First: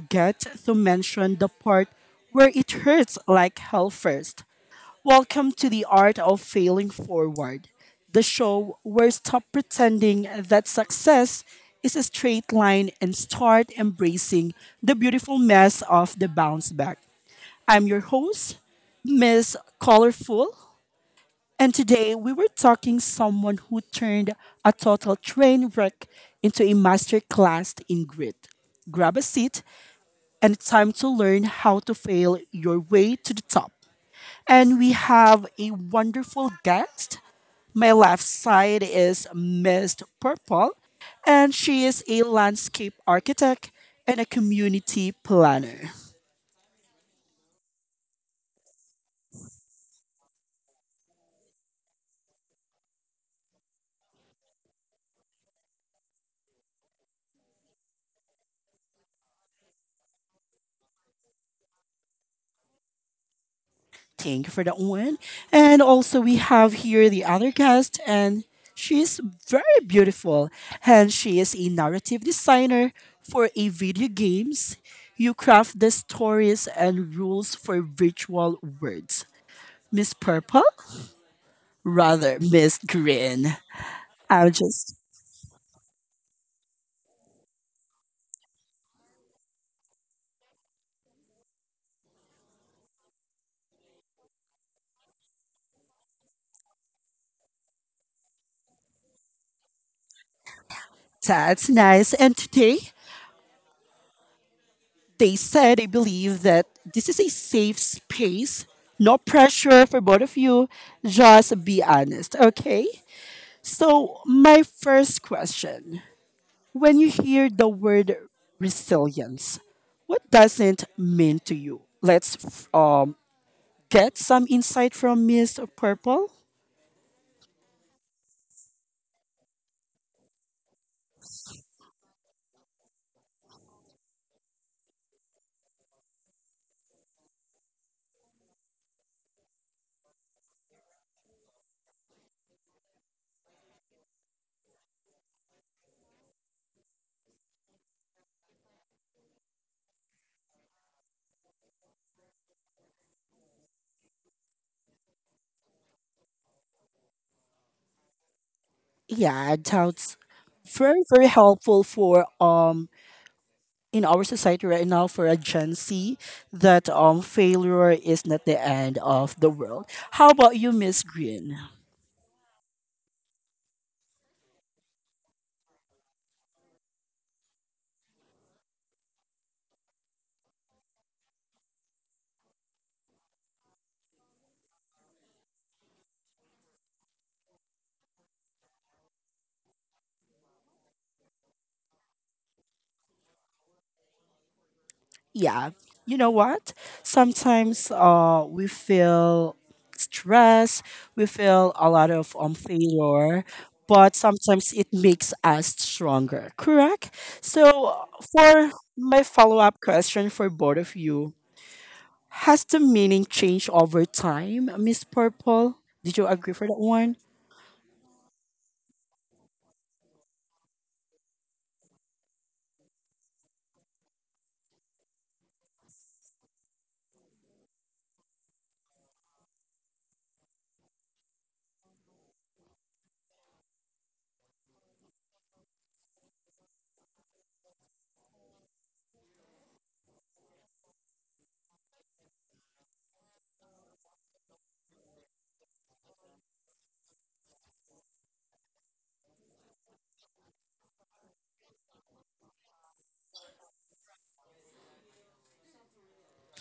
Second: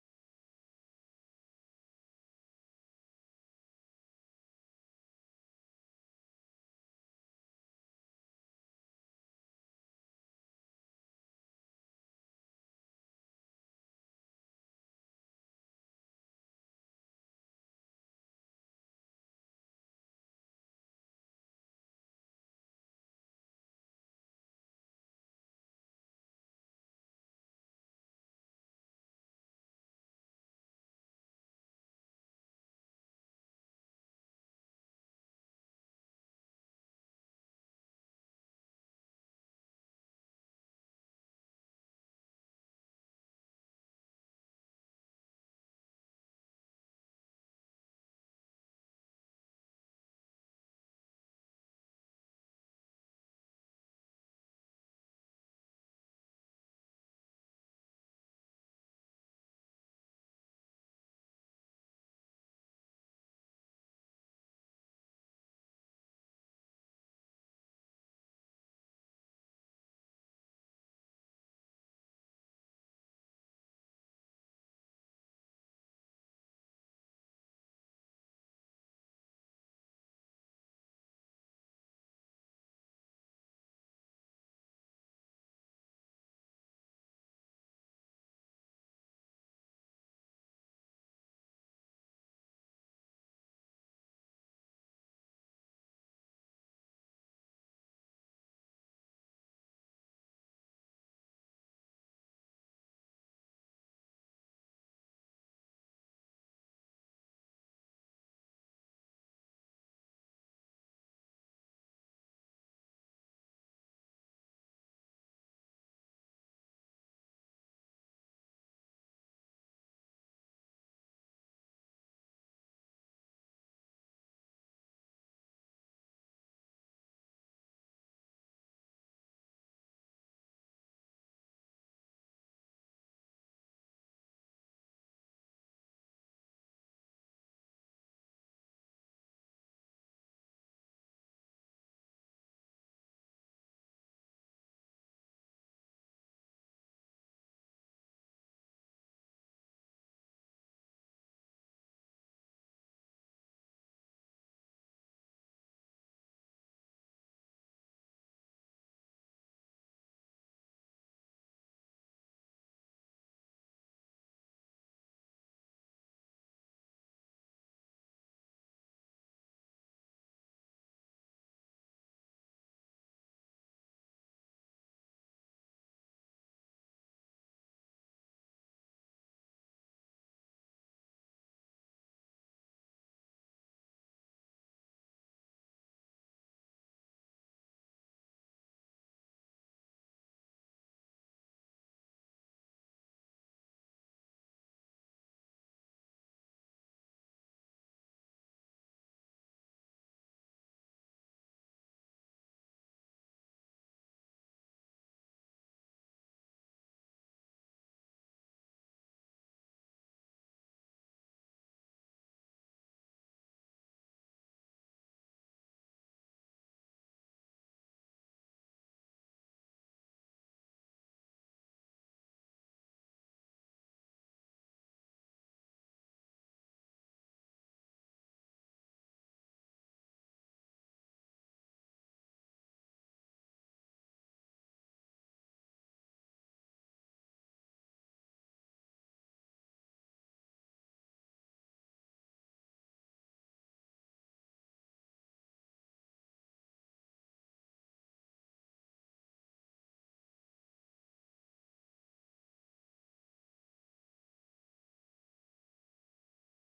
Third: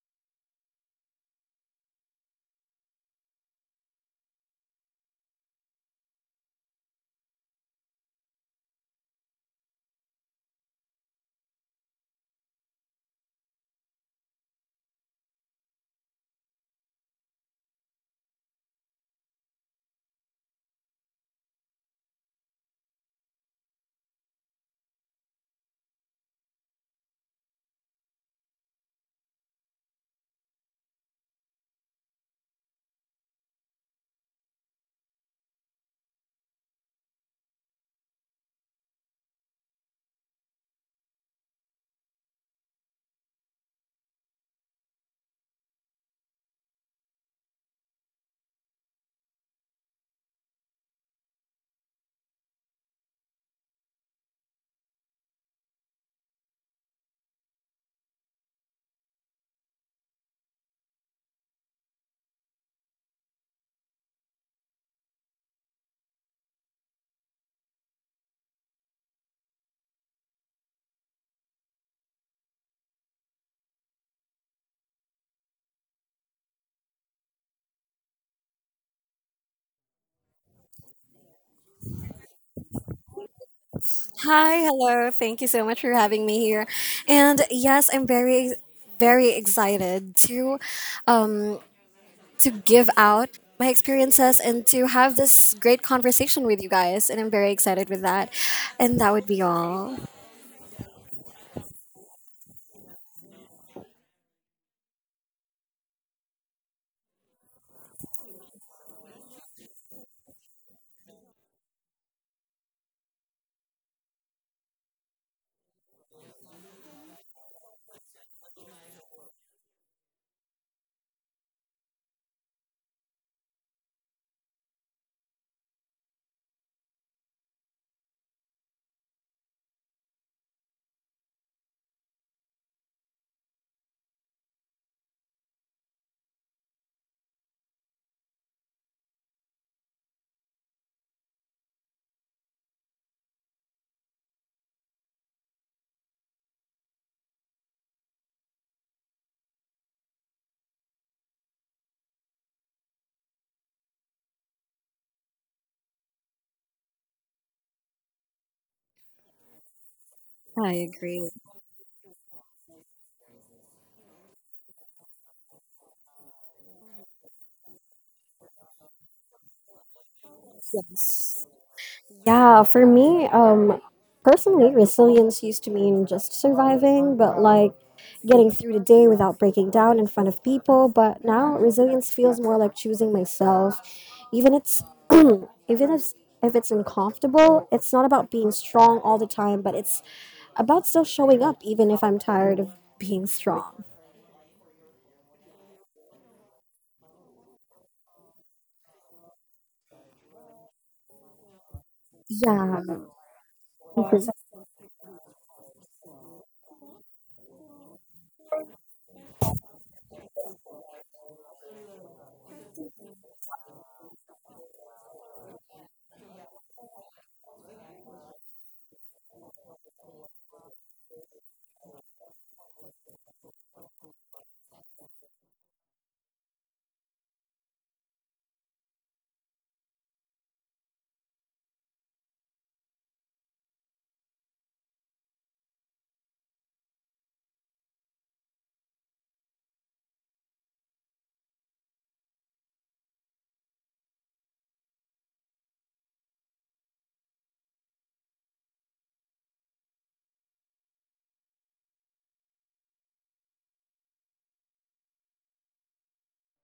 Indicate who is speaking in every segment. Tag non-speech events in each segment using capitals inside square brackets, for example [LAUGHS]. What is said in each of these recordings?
Speaker 1: forget to mention the part where it hurts like hell first. Welcome to the art of failing forward, the show where stop pretending that success is a straight line and start embracing the beautiful mess of the bounce back. I'm your host, Miss Colorful, and today we were talking someone who turned a total train wreck into a master class in grit. Grab a seat and it's time to learn how to fail your way to the top. And we have a wonderful guest. My left side is Miss Purple, and she is a landscape architect and a community planner. Thank you for that one. And also, we have here the other guest, and she's very beautiful. And she is a narrative designer for a video games. You craft the stories and rules for virtual words. Miss Purple? Rather, Miss Green. I'm
Speaker 2: Hi,
Speaker 1: just,
Speaker 2: hello. Thank you so much for having me here. And yes, I'm very excited um to give out my experiences and to have this great conversation with you guys, and I'm very excited with that. And that would be all.
Speaker 1: that's nice. And today, they said they believe that this is a safe space. No pressure for both of you. Just be honest, okay? So, my first question when you hear the word resilience, what does it mean to you? Get some insight from Miss Purple. Yeah, that's
Speaker 2: I
Speaker 1: very, very
Speaker 2: agree.
Speaker 1: helpful for in our society right now for a Gen Z that failure is not the end of the world. How about you, Miss Green?
Speaker 2: Yeah, for me, personally, resilience used to mean just surviving, but like getting through the day without breaking down in front of people. But now, resilience feels more like choosing myself, even it's [CLEARS THROAT] even if it's uncomfortable. It's not about being strong all the time, but it's about still showing up, even if I'm tired of being strong.
Speaker 1: Yeah. You know what? Sometimes we feel stress, we feel a lot of
Speaker 2: Yeah.
Speaker 1: failure, but sometimes it makes us stronger, correct? So, for my follow up question for both of you, has the meaning changed over time, Miss Purple? Did you agree for that one?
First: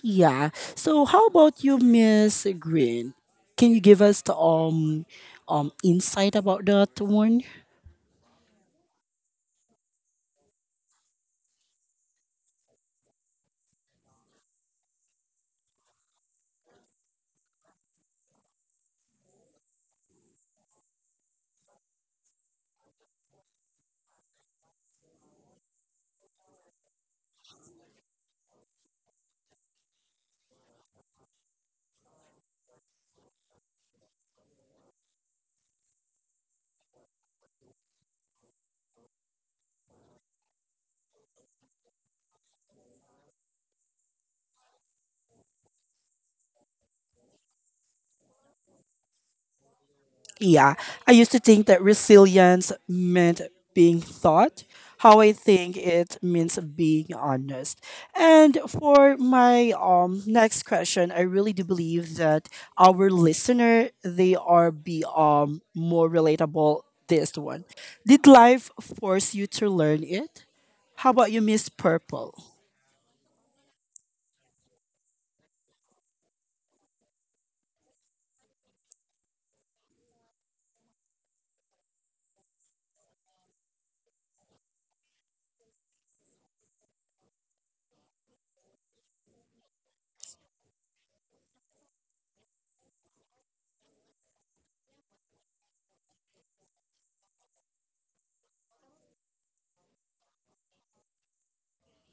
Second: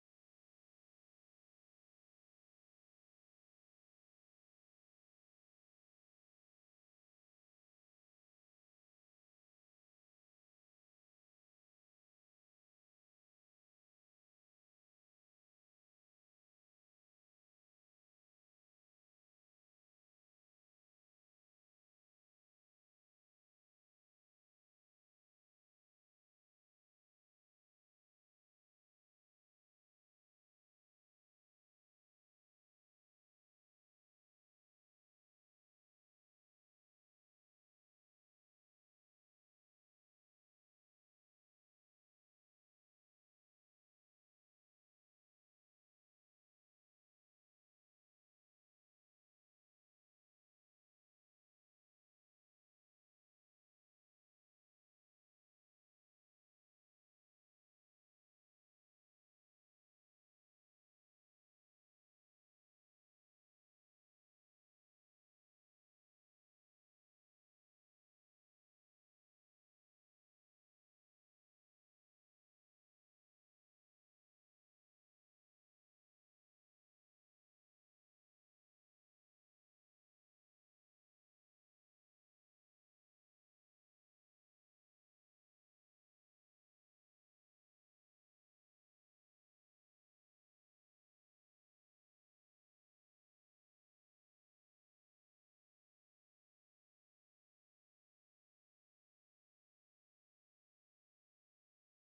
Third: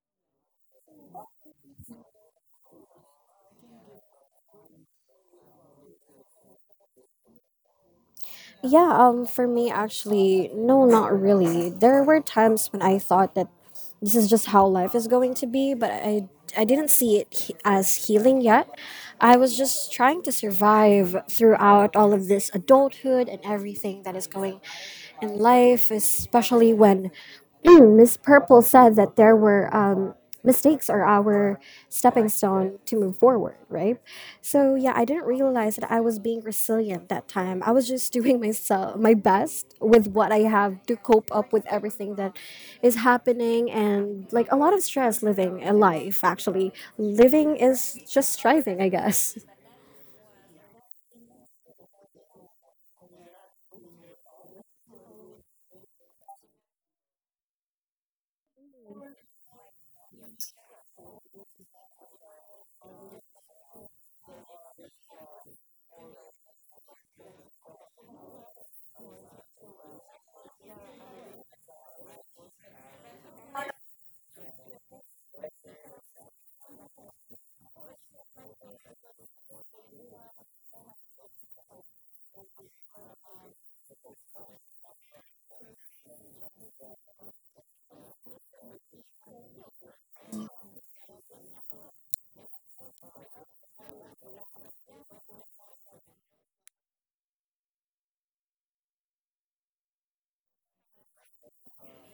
Speaker 1: Yeah. So, how about you, Miss Green? Can you give us the insight about that one?
Speaker 2: Yeah, for me, actually, no, not really. There were times when I thought that this is just how life is going to be, but I didn't see it as healing yet. I was just trying to survive throughout all of this adulthood and everything that is going in life, especially when [CLEARS THROAT] Miss Purple said that there were. Mistakes are our stepping stone to move forward, right? So yeah, I didn't realize that I was being resilient that time. I was just [LAUGHS] doing myself my best with what I have to cope up with everything that is happening, and like a lot of stress living a life actually. Living is just striving, I guess. [LAUGHS]
Speaker 1: Yeah, I used to think that resilience meant being thought. How I think it means being honest. And for my next question, I really do believe that our listener they are be more relatable. This one, did life force you to learn it? How about you, Miss Purple?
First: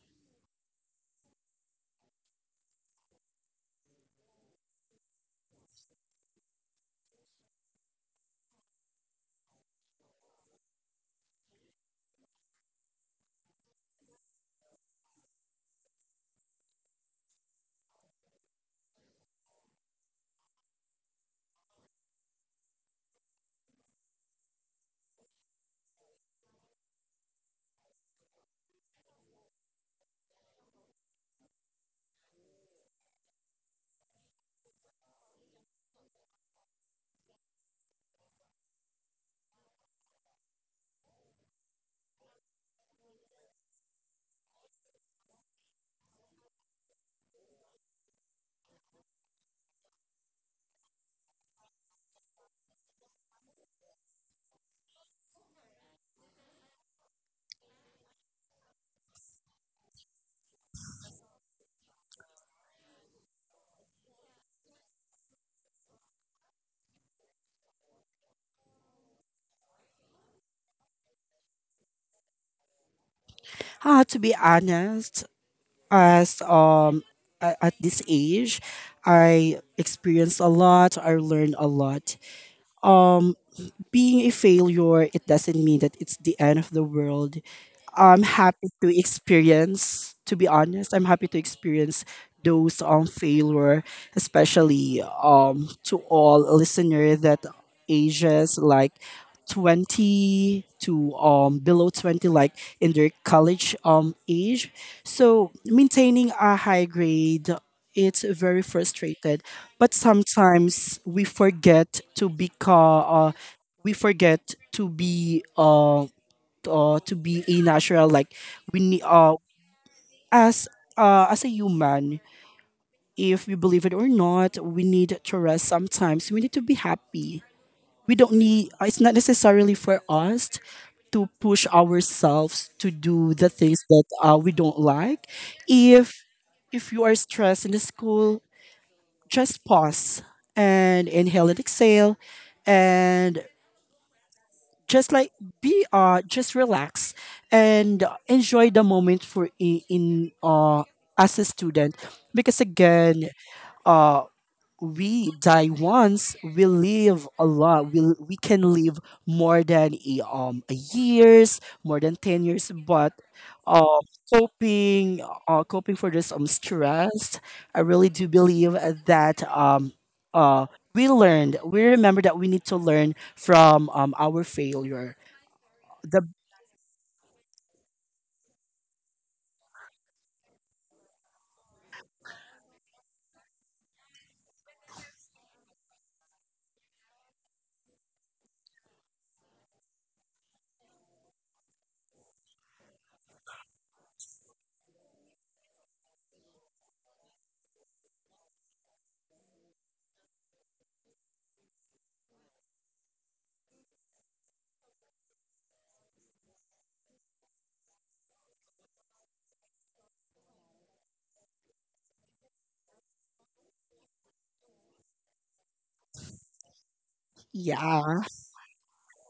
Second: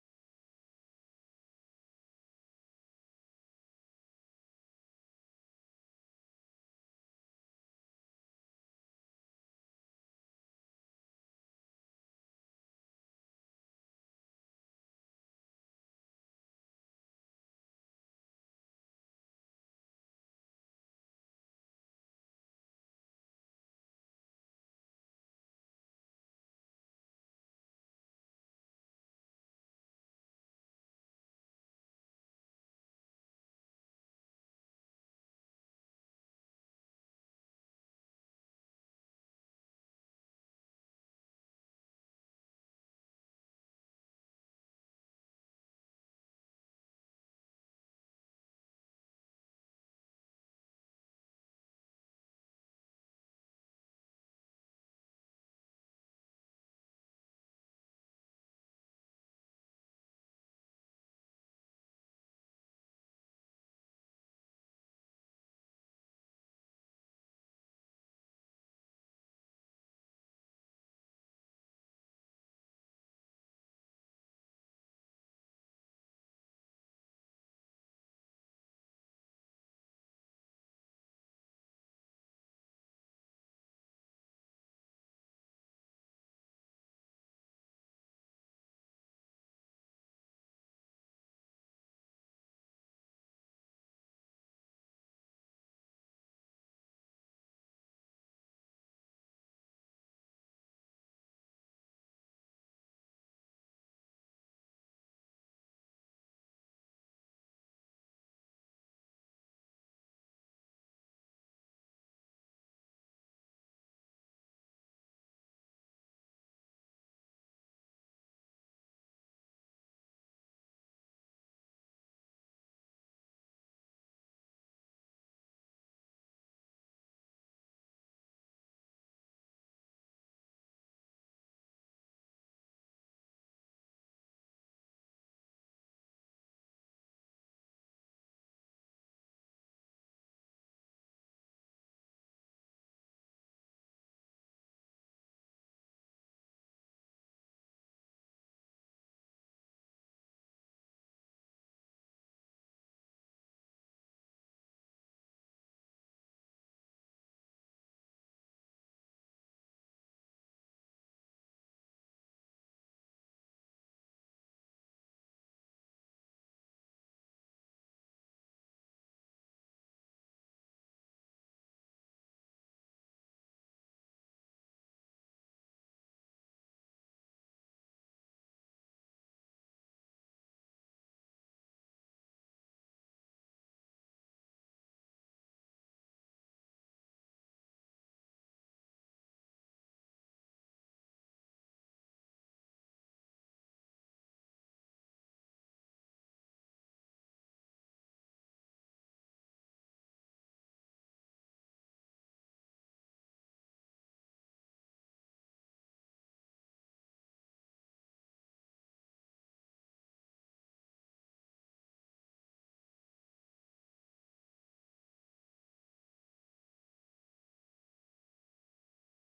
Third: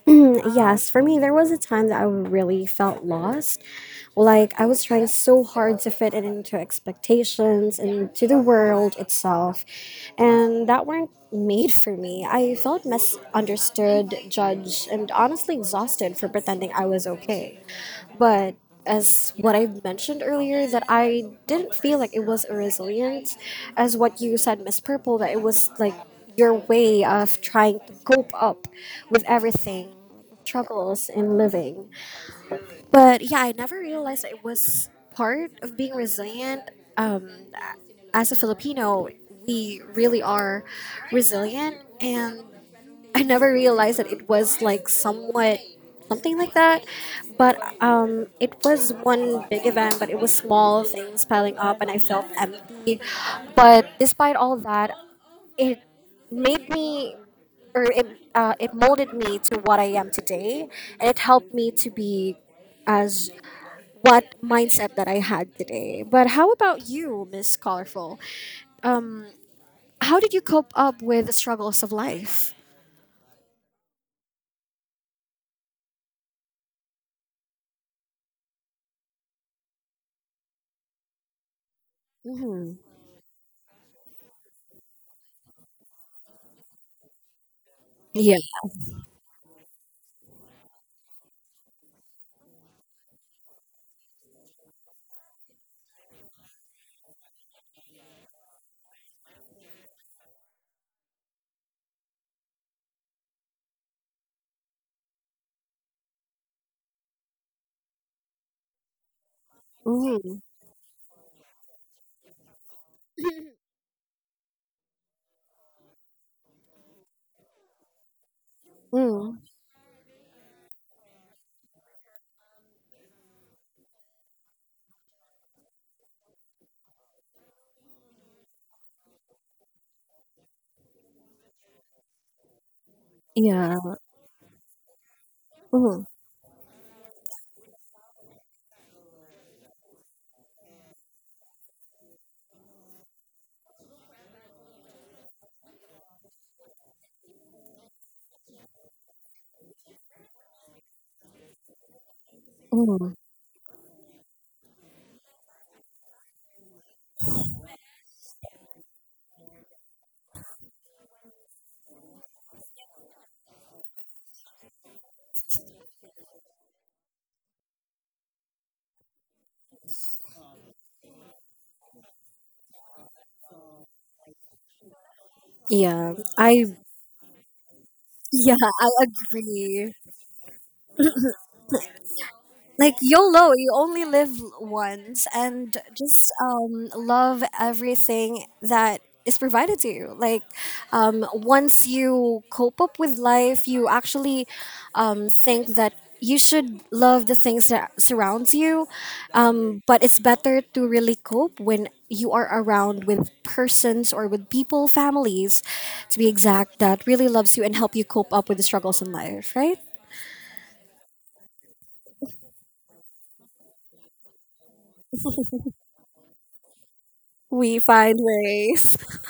Speaker 2: [CLEARS THROAT] Yes, for me, there was a time that I really felt lost. Like, I was trying so hard to fit it into expectations and to the world itself, and that weren't made for me. I felt misunderstood, judged, and honestly exhausted for pretending I was okay. But as what I mentioned earlier, that I didn't feel like it was a resilience, as what you said, Miss Purple, that it was like your way of trying to cope up with everything, struggles in living. But yeah, I never realized it was part of being resilient. Um, as a Filipino, we really are resilient, and I never realized that it was like somewhat something like that. But it was one big event, but it was small things piling up, and I felt empty. But despite all that, it made me or it molded me to what I am today, and it helped me to be as what mindset that I had today. But how about you, Miss Colorful? How did you cope up with the struggles of life?
Speaker 1: Ah, to be honest, as um at this age I experienced a lot I learned a lot
Speaker 2: hmm
Speaker 1: um being a failure it doesn't mean that it's the end of the world. I'm
Speaker 2: Yeah.
Speaker 1: happy to experience, to be honest, I'm happy to experience those failure, especially to all listener that ages like 20 to below 20 like in their college age. So maintaining a high grade it's very frustrated but
Speaker 2: hmm
Speaker 1: sometimes we forget to become we forget to be a natural like we need
Speaker 2: mm
Speaker 1: as as a human if we believe it or not we need to rest sometimes we need to be happy we don't need it's not necessarily for us to push ourselves to do the
Speaker 2: Yeah.
Speaker 1: things that we don't like.
Speaker 2: hmm
Speaker 1: if if you are stressed in the school just pause and inhale and exhale and just like be just relax and enjoy the moment for in as a student because
Speaker 2: hmm
Speaker 1: again uh we die once we live a lot we can live more than a years more than 10 years but uh coping coping for this stress I really do believe that uh we learned we remember that we need to learn from our failure
Speaker 2: Yeah.
Speaker 1: the
Speaker 2: I yeah, I agree. Like YOLO, you only live once, and just love everything that is provided to you. Like once you cope up with life, you actually think that you should love the things that surrounds you. But it's better to really cope when you are around with persons or with people, families, to be exact, that really loves you and help you cope up with the struggles in life. Right? We find
Speaker 1: yeah.
Speaker 2: ways. [LAUGHS]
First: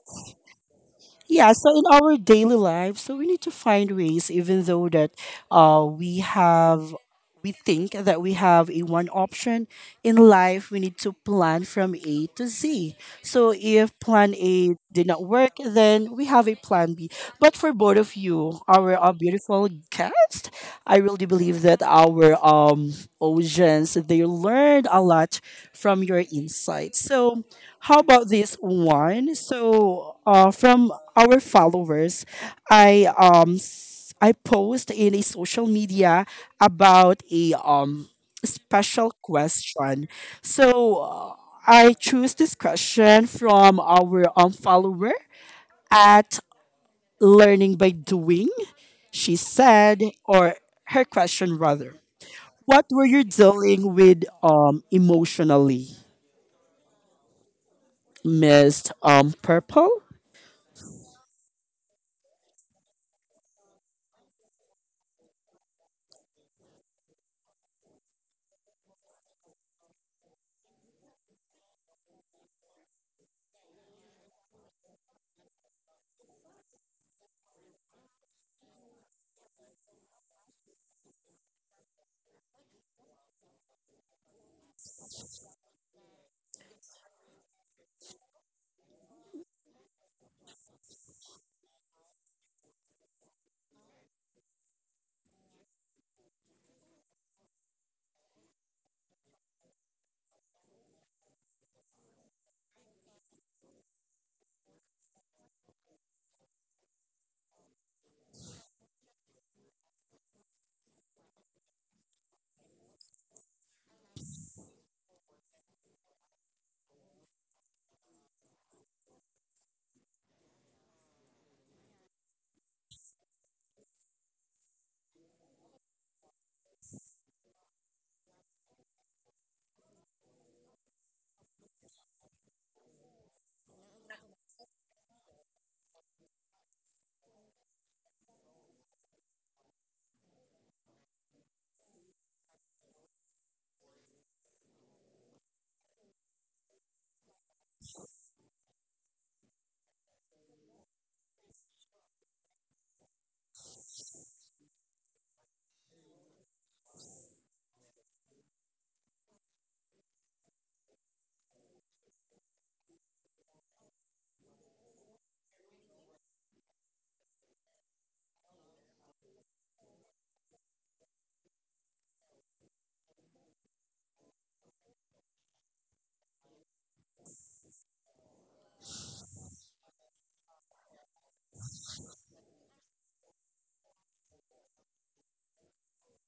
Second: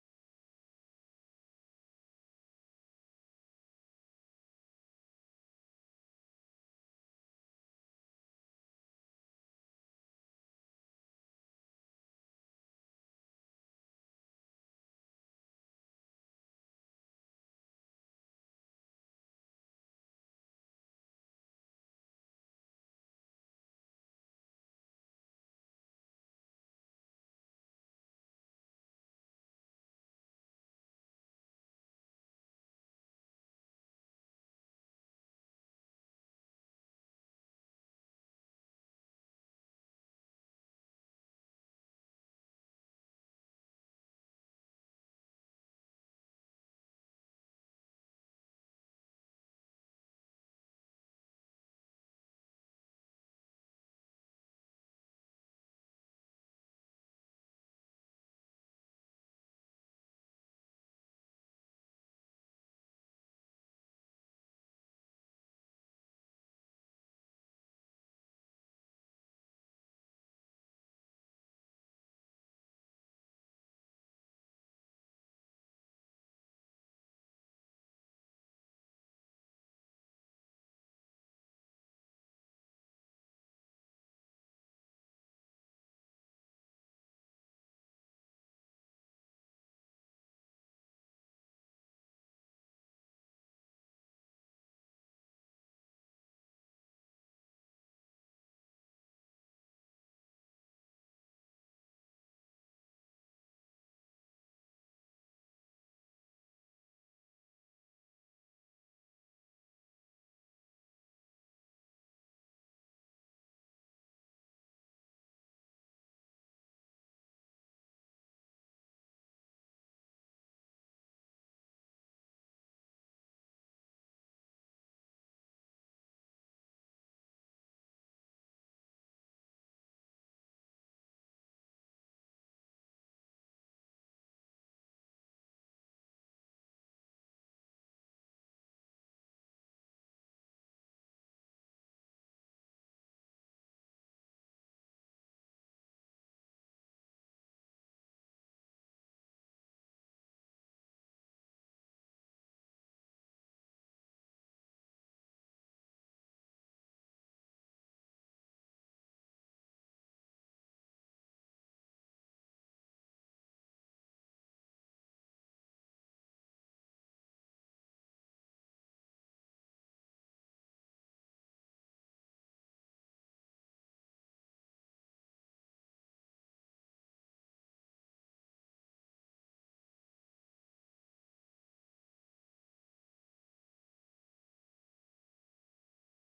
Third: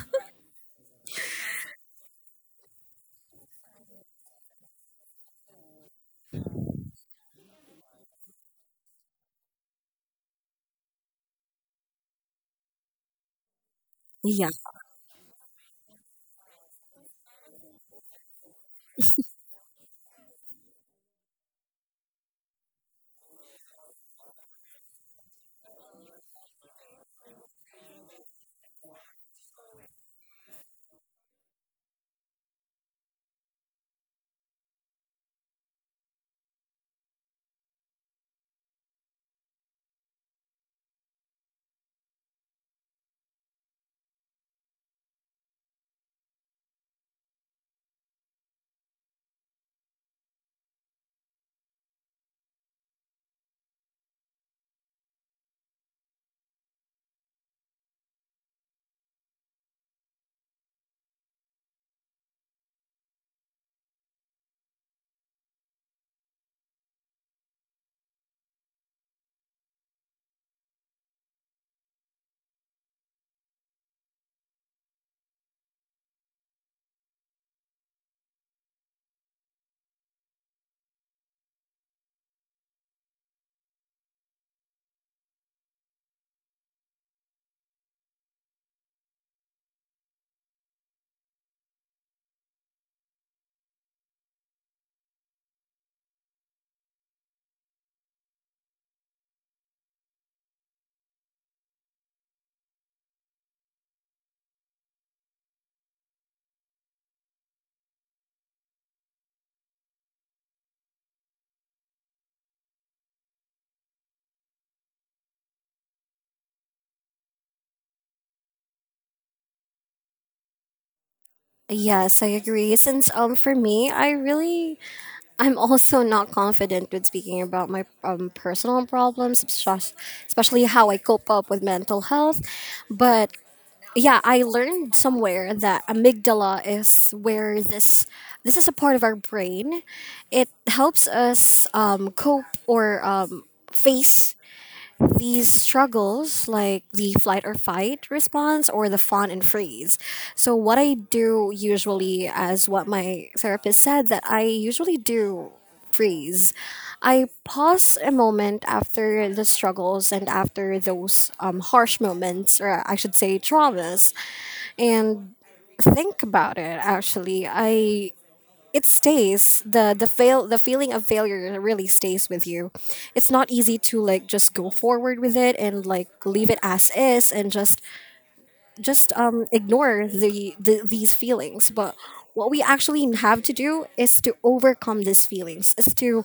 Speaker 1: Yeah, so in our daily life, so we need to find ways, even though that uh, we have, we think that we have a one option in life, we need to plan from A to Z. So if plan
Speaker 2: Yeah.
Speaker 1: A did not work, then we have a plan B. But for both of you, our, beautiful guest, I really believe that our audience, they learned a lot from your insights. So how about this one? So from our followers. I post in a social media about a special question. So uh, I choose this question from our follower at learning by doing. She said, or her question rather, what were you dealing with emotionally, Miss Purple?
Speaker 2: Yes, I agree. Since for me, I'm also not confident with speaking about my personal problems, especially how I cope up with mental health. But yeah, I learned somewhere that amygdala is where this is a part of our brain. It helps us cope or face these struggles like the flight or fight response or the fawn and freeze. So what I do usually, as what my therapist said that I usually do, freeze. I pause a moment after the struggles and after those harsh moments, or I should say traumas, and think about it. Actually, I it stays. The feeling of failure really stays with you. It's not easy to like just go forward with it and like leave it as is and just ignore the these feelings. But what we actually have to do is to overcome these feelings, is to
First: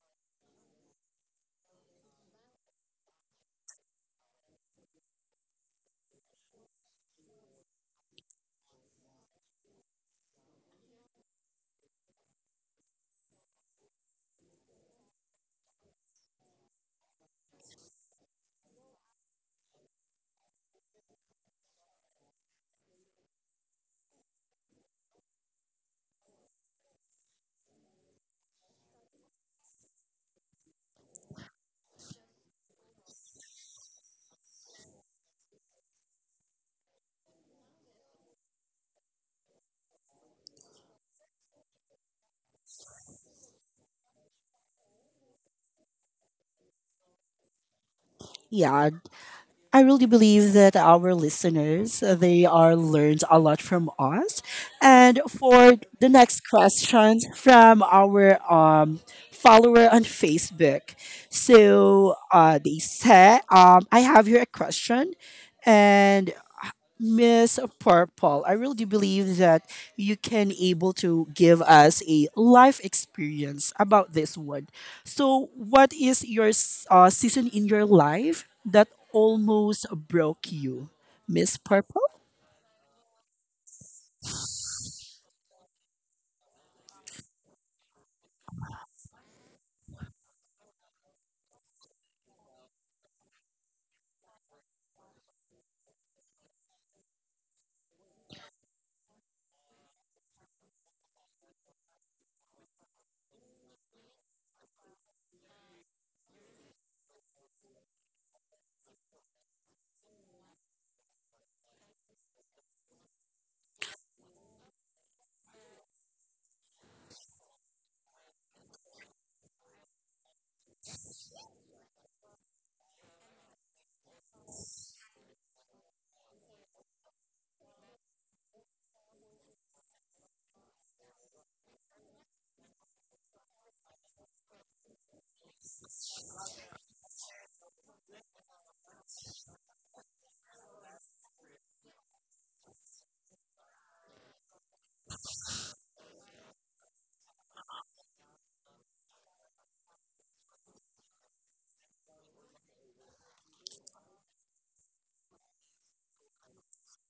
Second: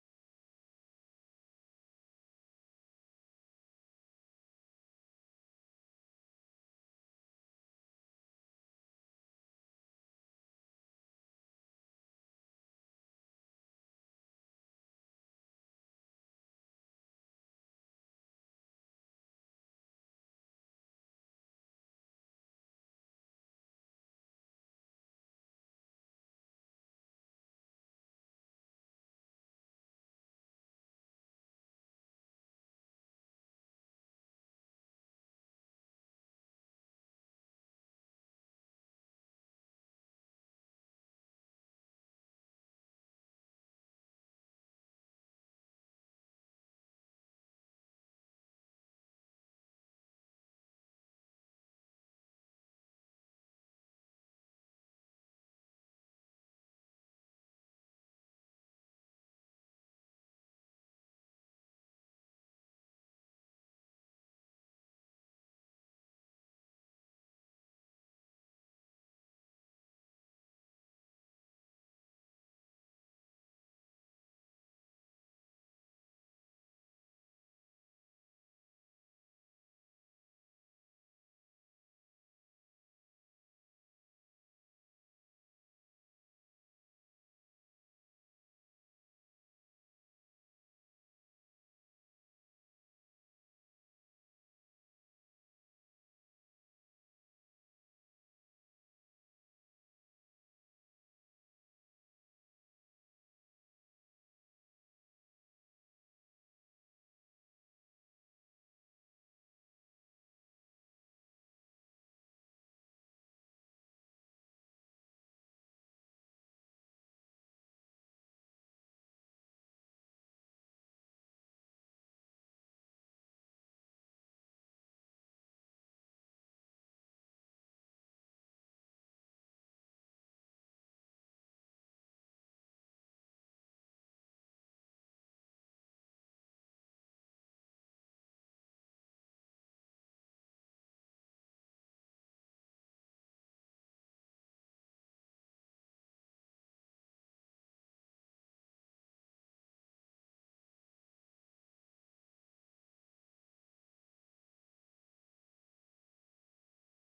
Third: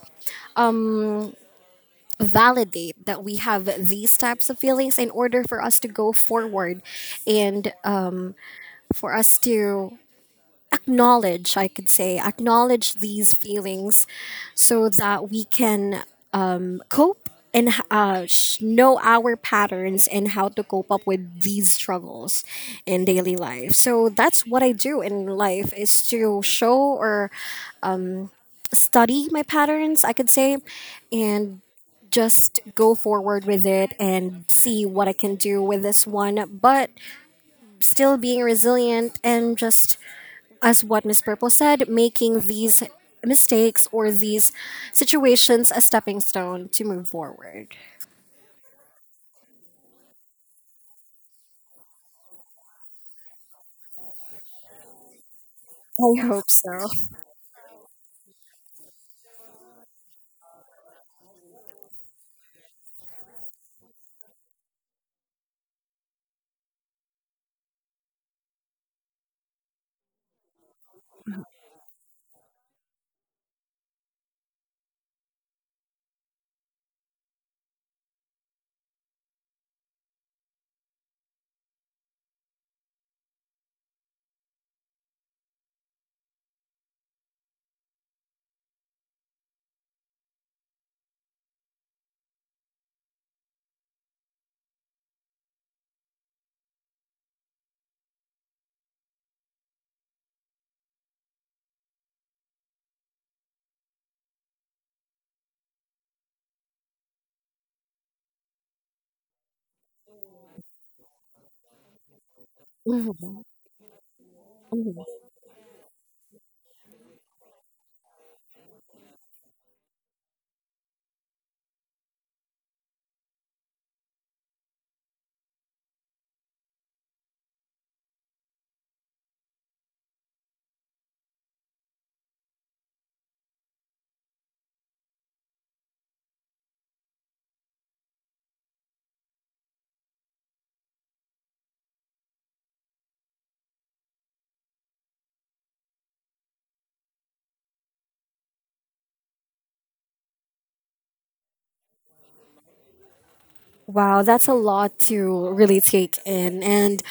Speaker 2: validate that we have these types of feelings in order for us to go forward, and for us to acknowledge, I could say acknowledge these feelings, so that we can cope, and know our patterns and how to cope up with these struggles in daily life. So that's what I do in life, is to show or study my patterns, I could say, and just go forward with it and see what I can do with this one, but still being resilient and just, as what Miss Purple said, making these mistakes or these situations a stepping stone to move forward.
Speaker 1: Yeah, I really believe that our listeners they are learned a lot from us. And for the
Speaker 2: I hope
Speaker 1: next
Speaker 2: so. [LAUGHS]
Speaker 1: questions from our follower on Facebook, so they said, I have here a question, and Miss Purple, I really do believe that you can able to give us a life experience about this one. So, what is your season in your life that almost broke you, Miss Purple?
Speaker 2: Mhm. Wow, that's a lot to really take in. And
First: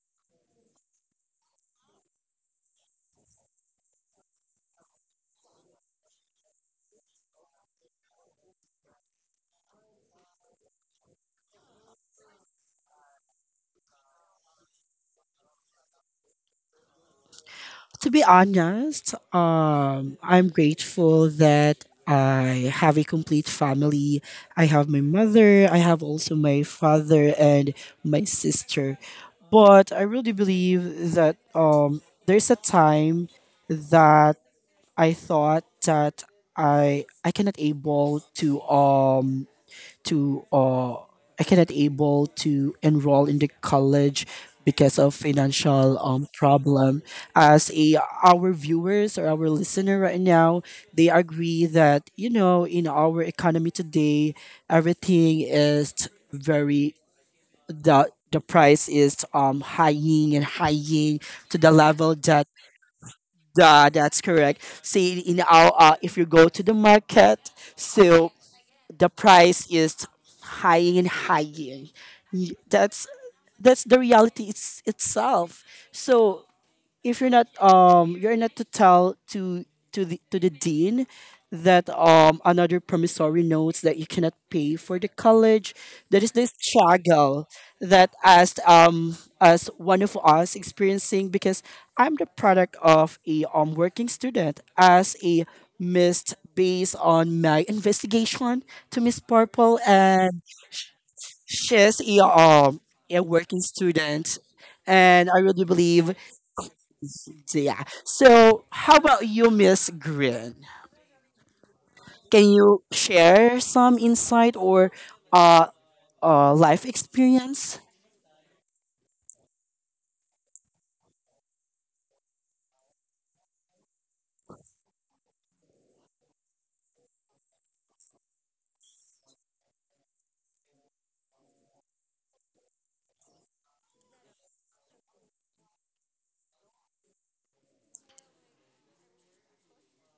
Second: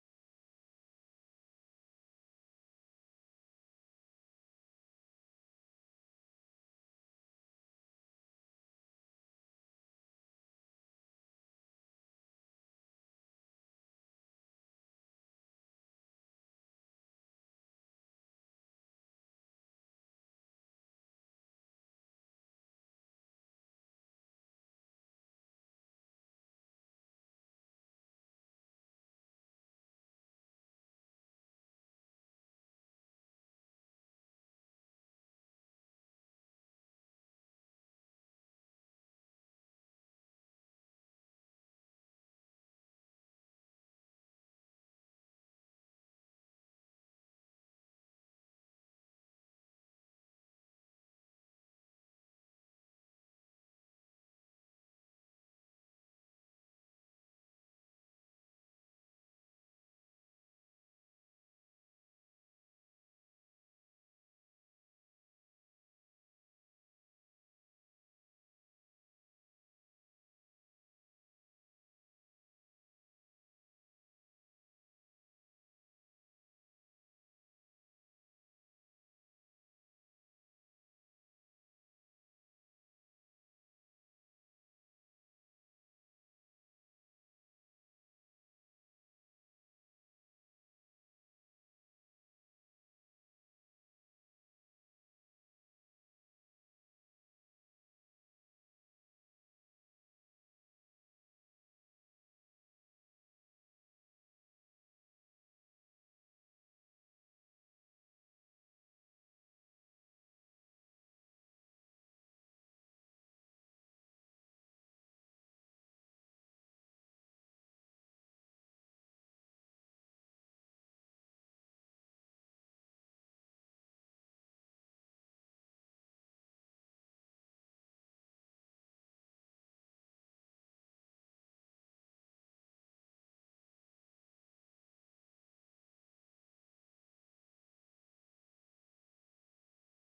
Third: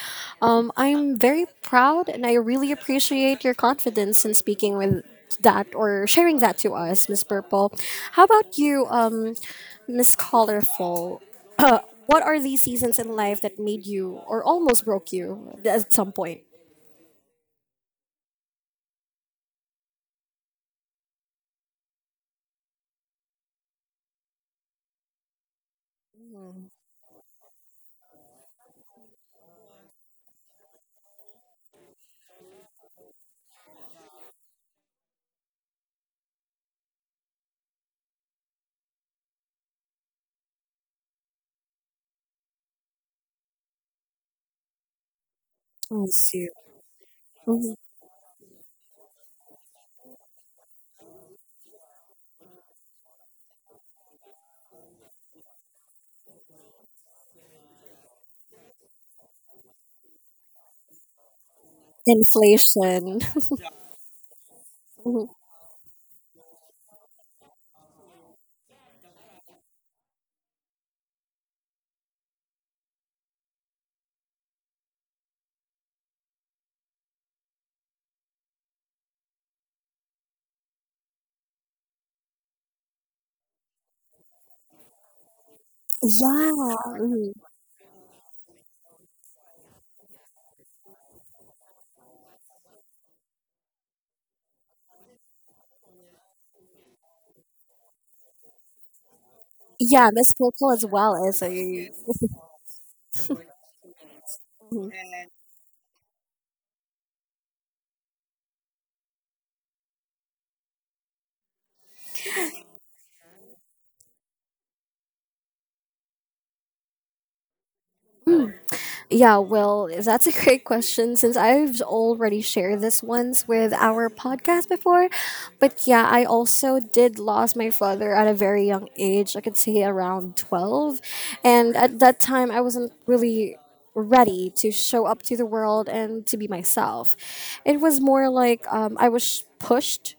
Speaker 2: I'm very proud and I really appreciate your confidence in speaking with that or sharing that to us, Miss Purple. How about you, Miss Colorful? [CLEARS THROAT] Uh, what are these seasons in life that made you or almost broke you at some point?
Speaker 1: To be honest, I'm grateful that I have a complete family. I have my mother, I have also my father and my sister. But I really believe that there's a time that I thought that I cannot able um to or I cannot able to enroll in the college because of financial
Speaker 2: I see.
Speaker 1: problem. As
Speaker 2: Mhm.
Speaker 1: a our viewers or our listener right now, they agree that you know in our economy today, everything is very the price is high-ing and high-ing to the level that.
Speaker 2: Inflation. [LAUGHS]
Speaker 1: Yeah, that's correct. See,
Speaker 2: Mhm.
Speaker 1: in our if you go to the market, so the price is high and high. Y- That's that's the reality it's, itself. So if you're not you're not to tell to to the dean that another promissory notes that you cannot pay for the college there is
Speaker 2: Yeah.
Speaker 1: this
Speaker 2: Mhm.
Speaker 1: struggle that as one of us experiencing because I'm the product of a working student as a missed based on my investigation to miss purple
Speaker 2: Yeah, Miss
Speaker 1: and
Speaker 2: Purple as well as a.
Speaker 1: she's a
Speaker 2: Mm-hmm.
Speaker 1: working student and I really believe so yeah. So how about you, Miss Green? Can you share some insight or uh, life experience?
Speaker 2: Yeah, well, that's a great question since I've already shared this once with our podcast before. But yeah, I also did lost my father at a very young age. I could say around 12. And at that time, I wasn't really ready to show up to the world and to be myself. It was more like I was pushed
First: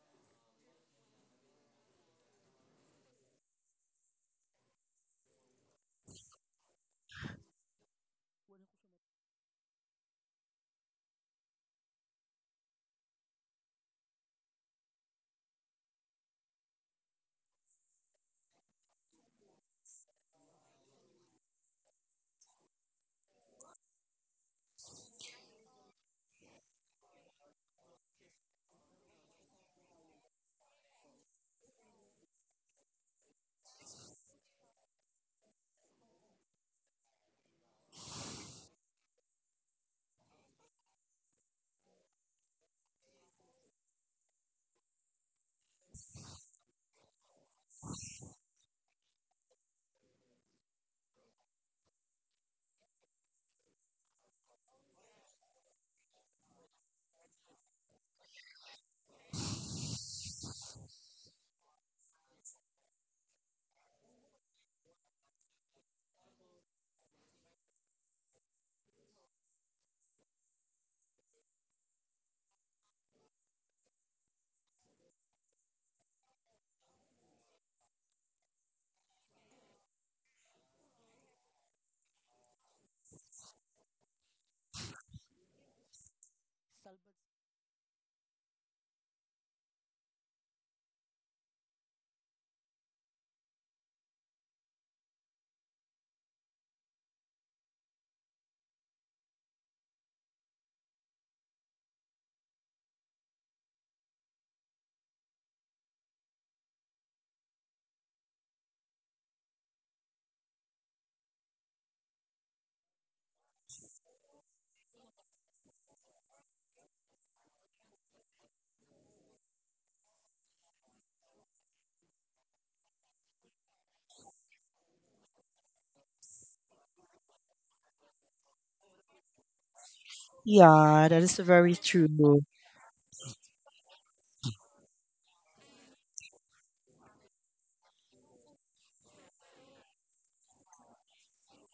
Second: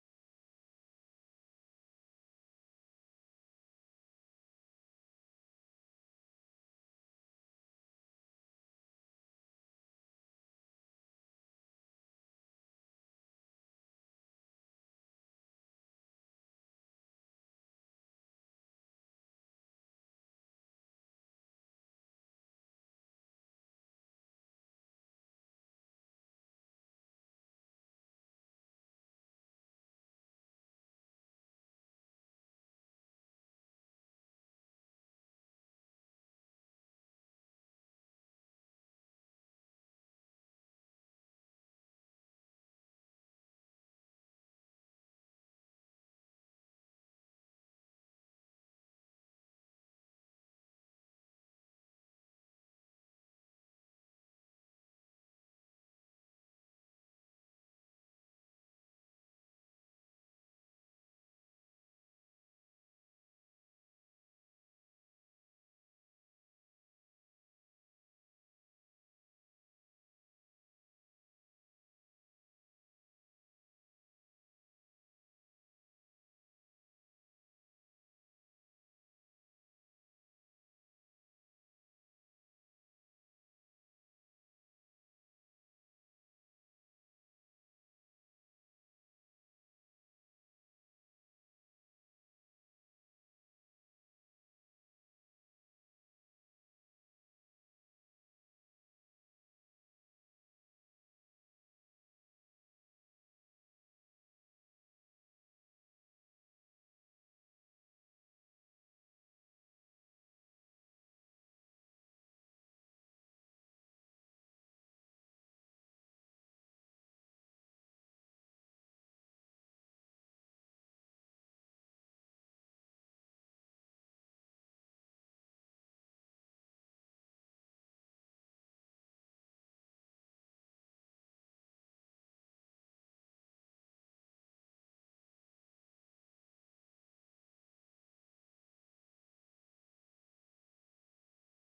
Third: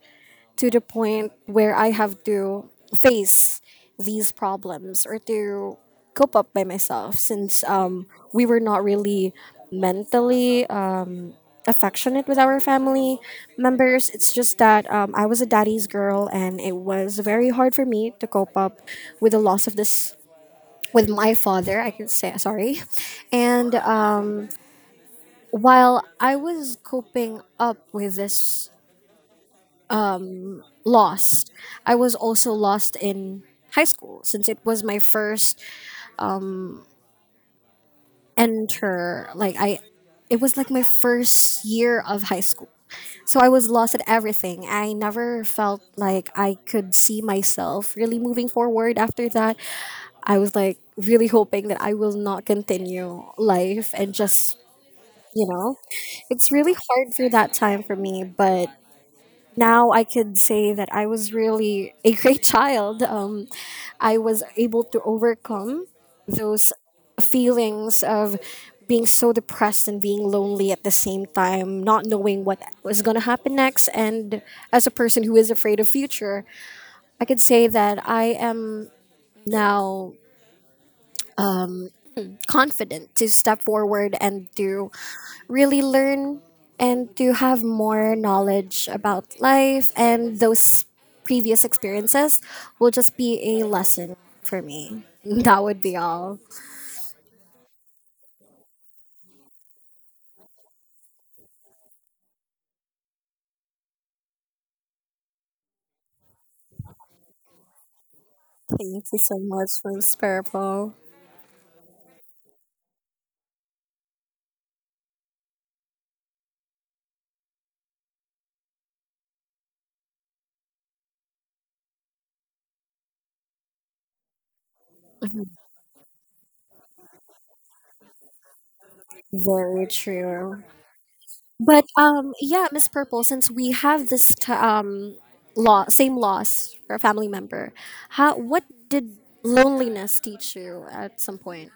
Speaker 2: to the point where I have to face these problems or to cope up by myself, since we were not really mentally affectionate with our family members. It's just that I was a daddy's girl, and it was very hard for me to cope up with the loss of this. With my father, I can say sorry. And while I was coping up with this lost, I was also lost in high school since it was my first enter like I it was like my first year of high school. So I was lost at everything. I never felt like I could see myself really moving forward after that. I was like really hoping that I will not continue life, and just, you know, it's really hard for that time for me, but now I could say that I was really a great [LAUGHS] child. I was able to overcome those feelings of being so depressed and being lonely at the same time, not knowing what was going to happen next. And as a person who is afraid of future, I could say that I am now confident to step forward and to really learn and to have more knowledge about life, and those previous experiences will just be a lesson for me. [LAUGHS] That would be all. Thank you so much, Miss Purple. Very true.
Speaker 1: Yeah, that is very
Speaker 2: But
Speaker 1: true.
Speaker 2: yeah, Miss Purple, since we have this same loss for a family member, how what did loneliness teach you at some point?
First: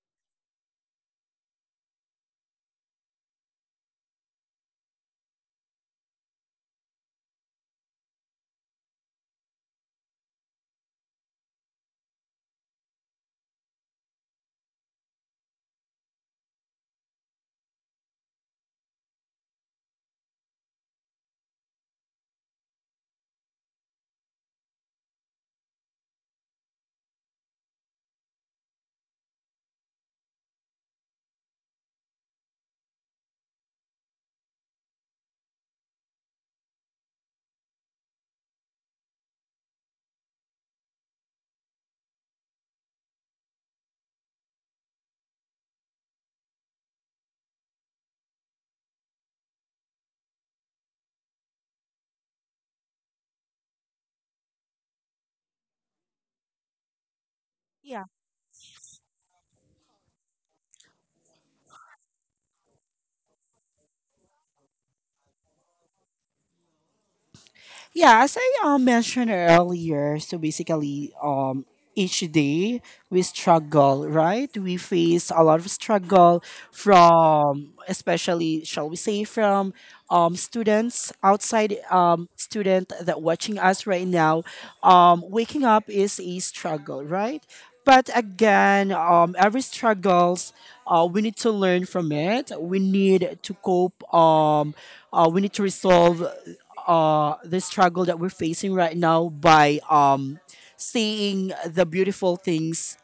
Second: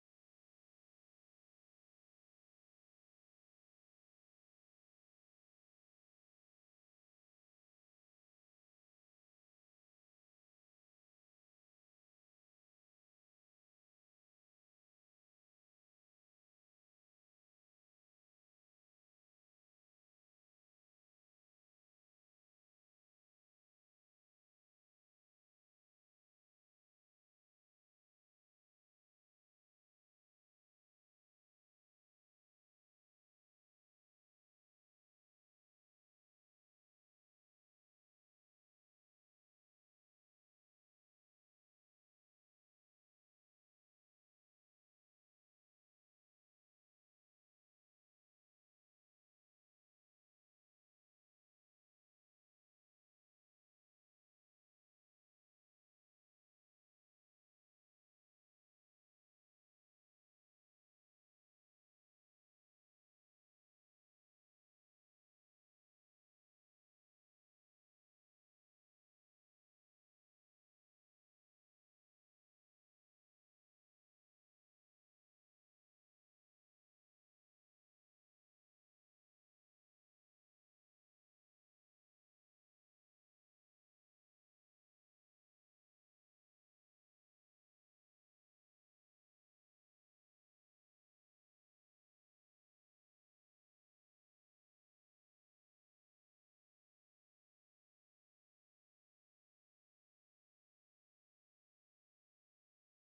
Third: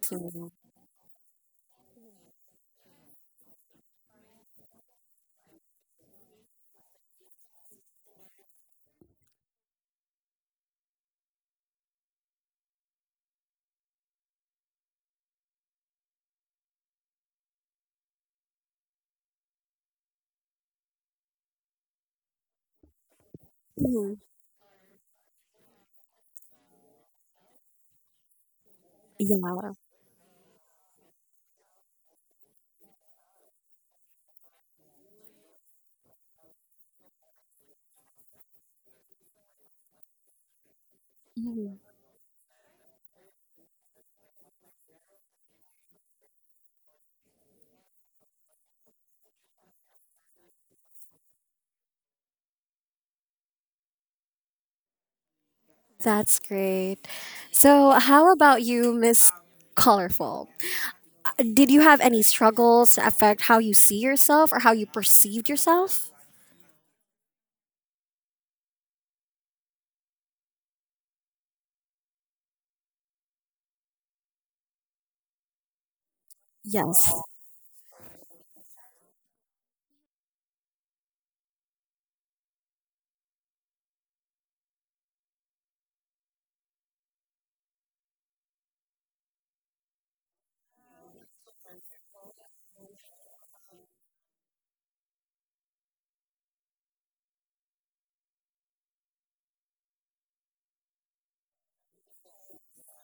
Speaker 2: So, yeah. Mhm. That's great. So,
Speaker 1: Yeah.
Speaker 2: how about you, Miss Colorful? Did you have any struggles that affect how you see yourself or how you perceived yourself?
Speaker 1: Yeah, as I mentioned earlier, so basically, each day we struggle, right? We face a lot of struggle
Speaker 2: Yes.
Speaker 1: from, especially, shall we say, from students outside, student that watching us right now. Waking up is a struggle, right? But again, every struggles, we need to learn from it. We need to cope. We need to resolve the struggle that we're facing right now by seeing the beautiful things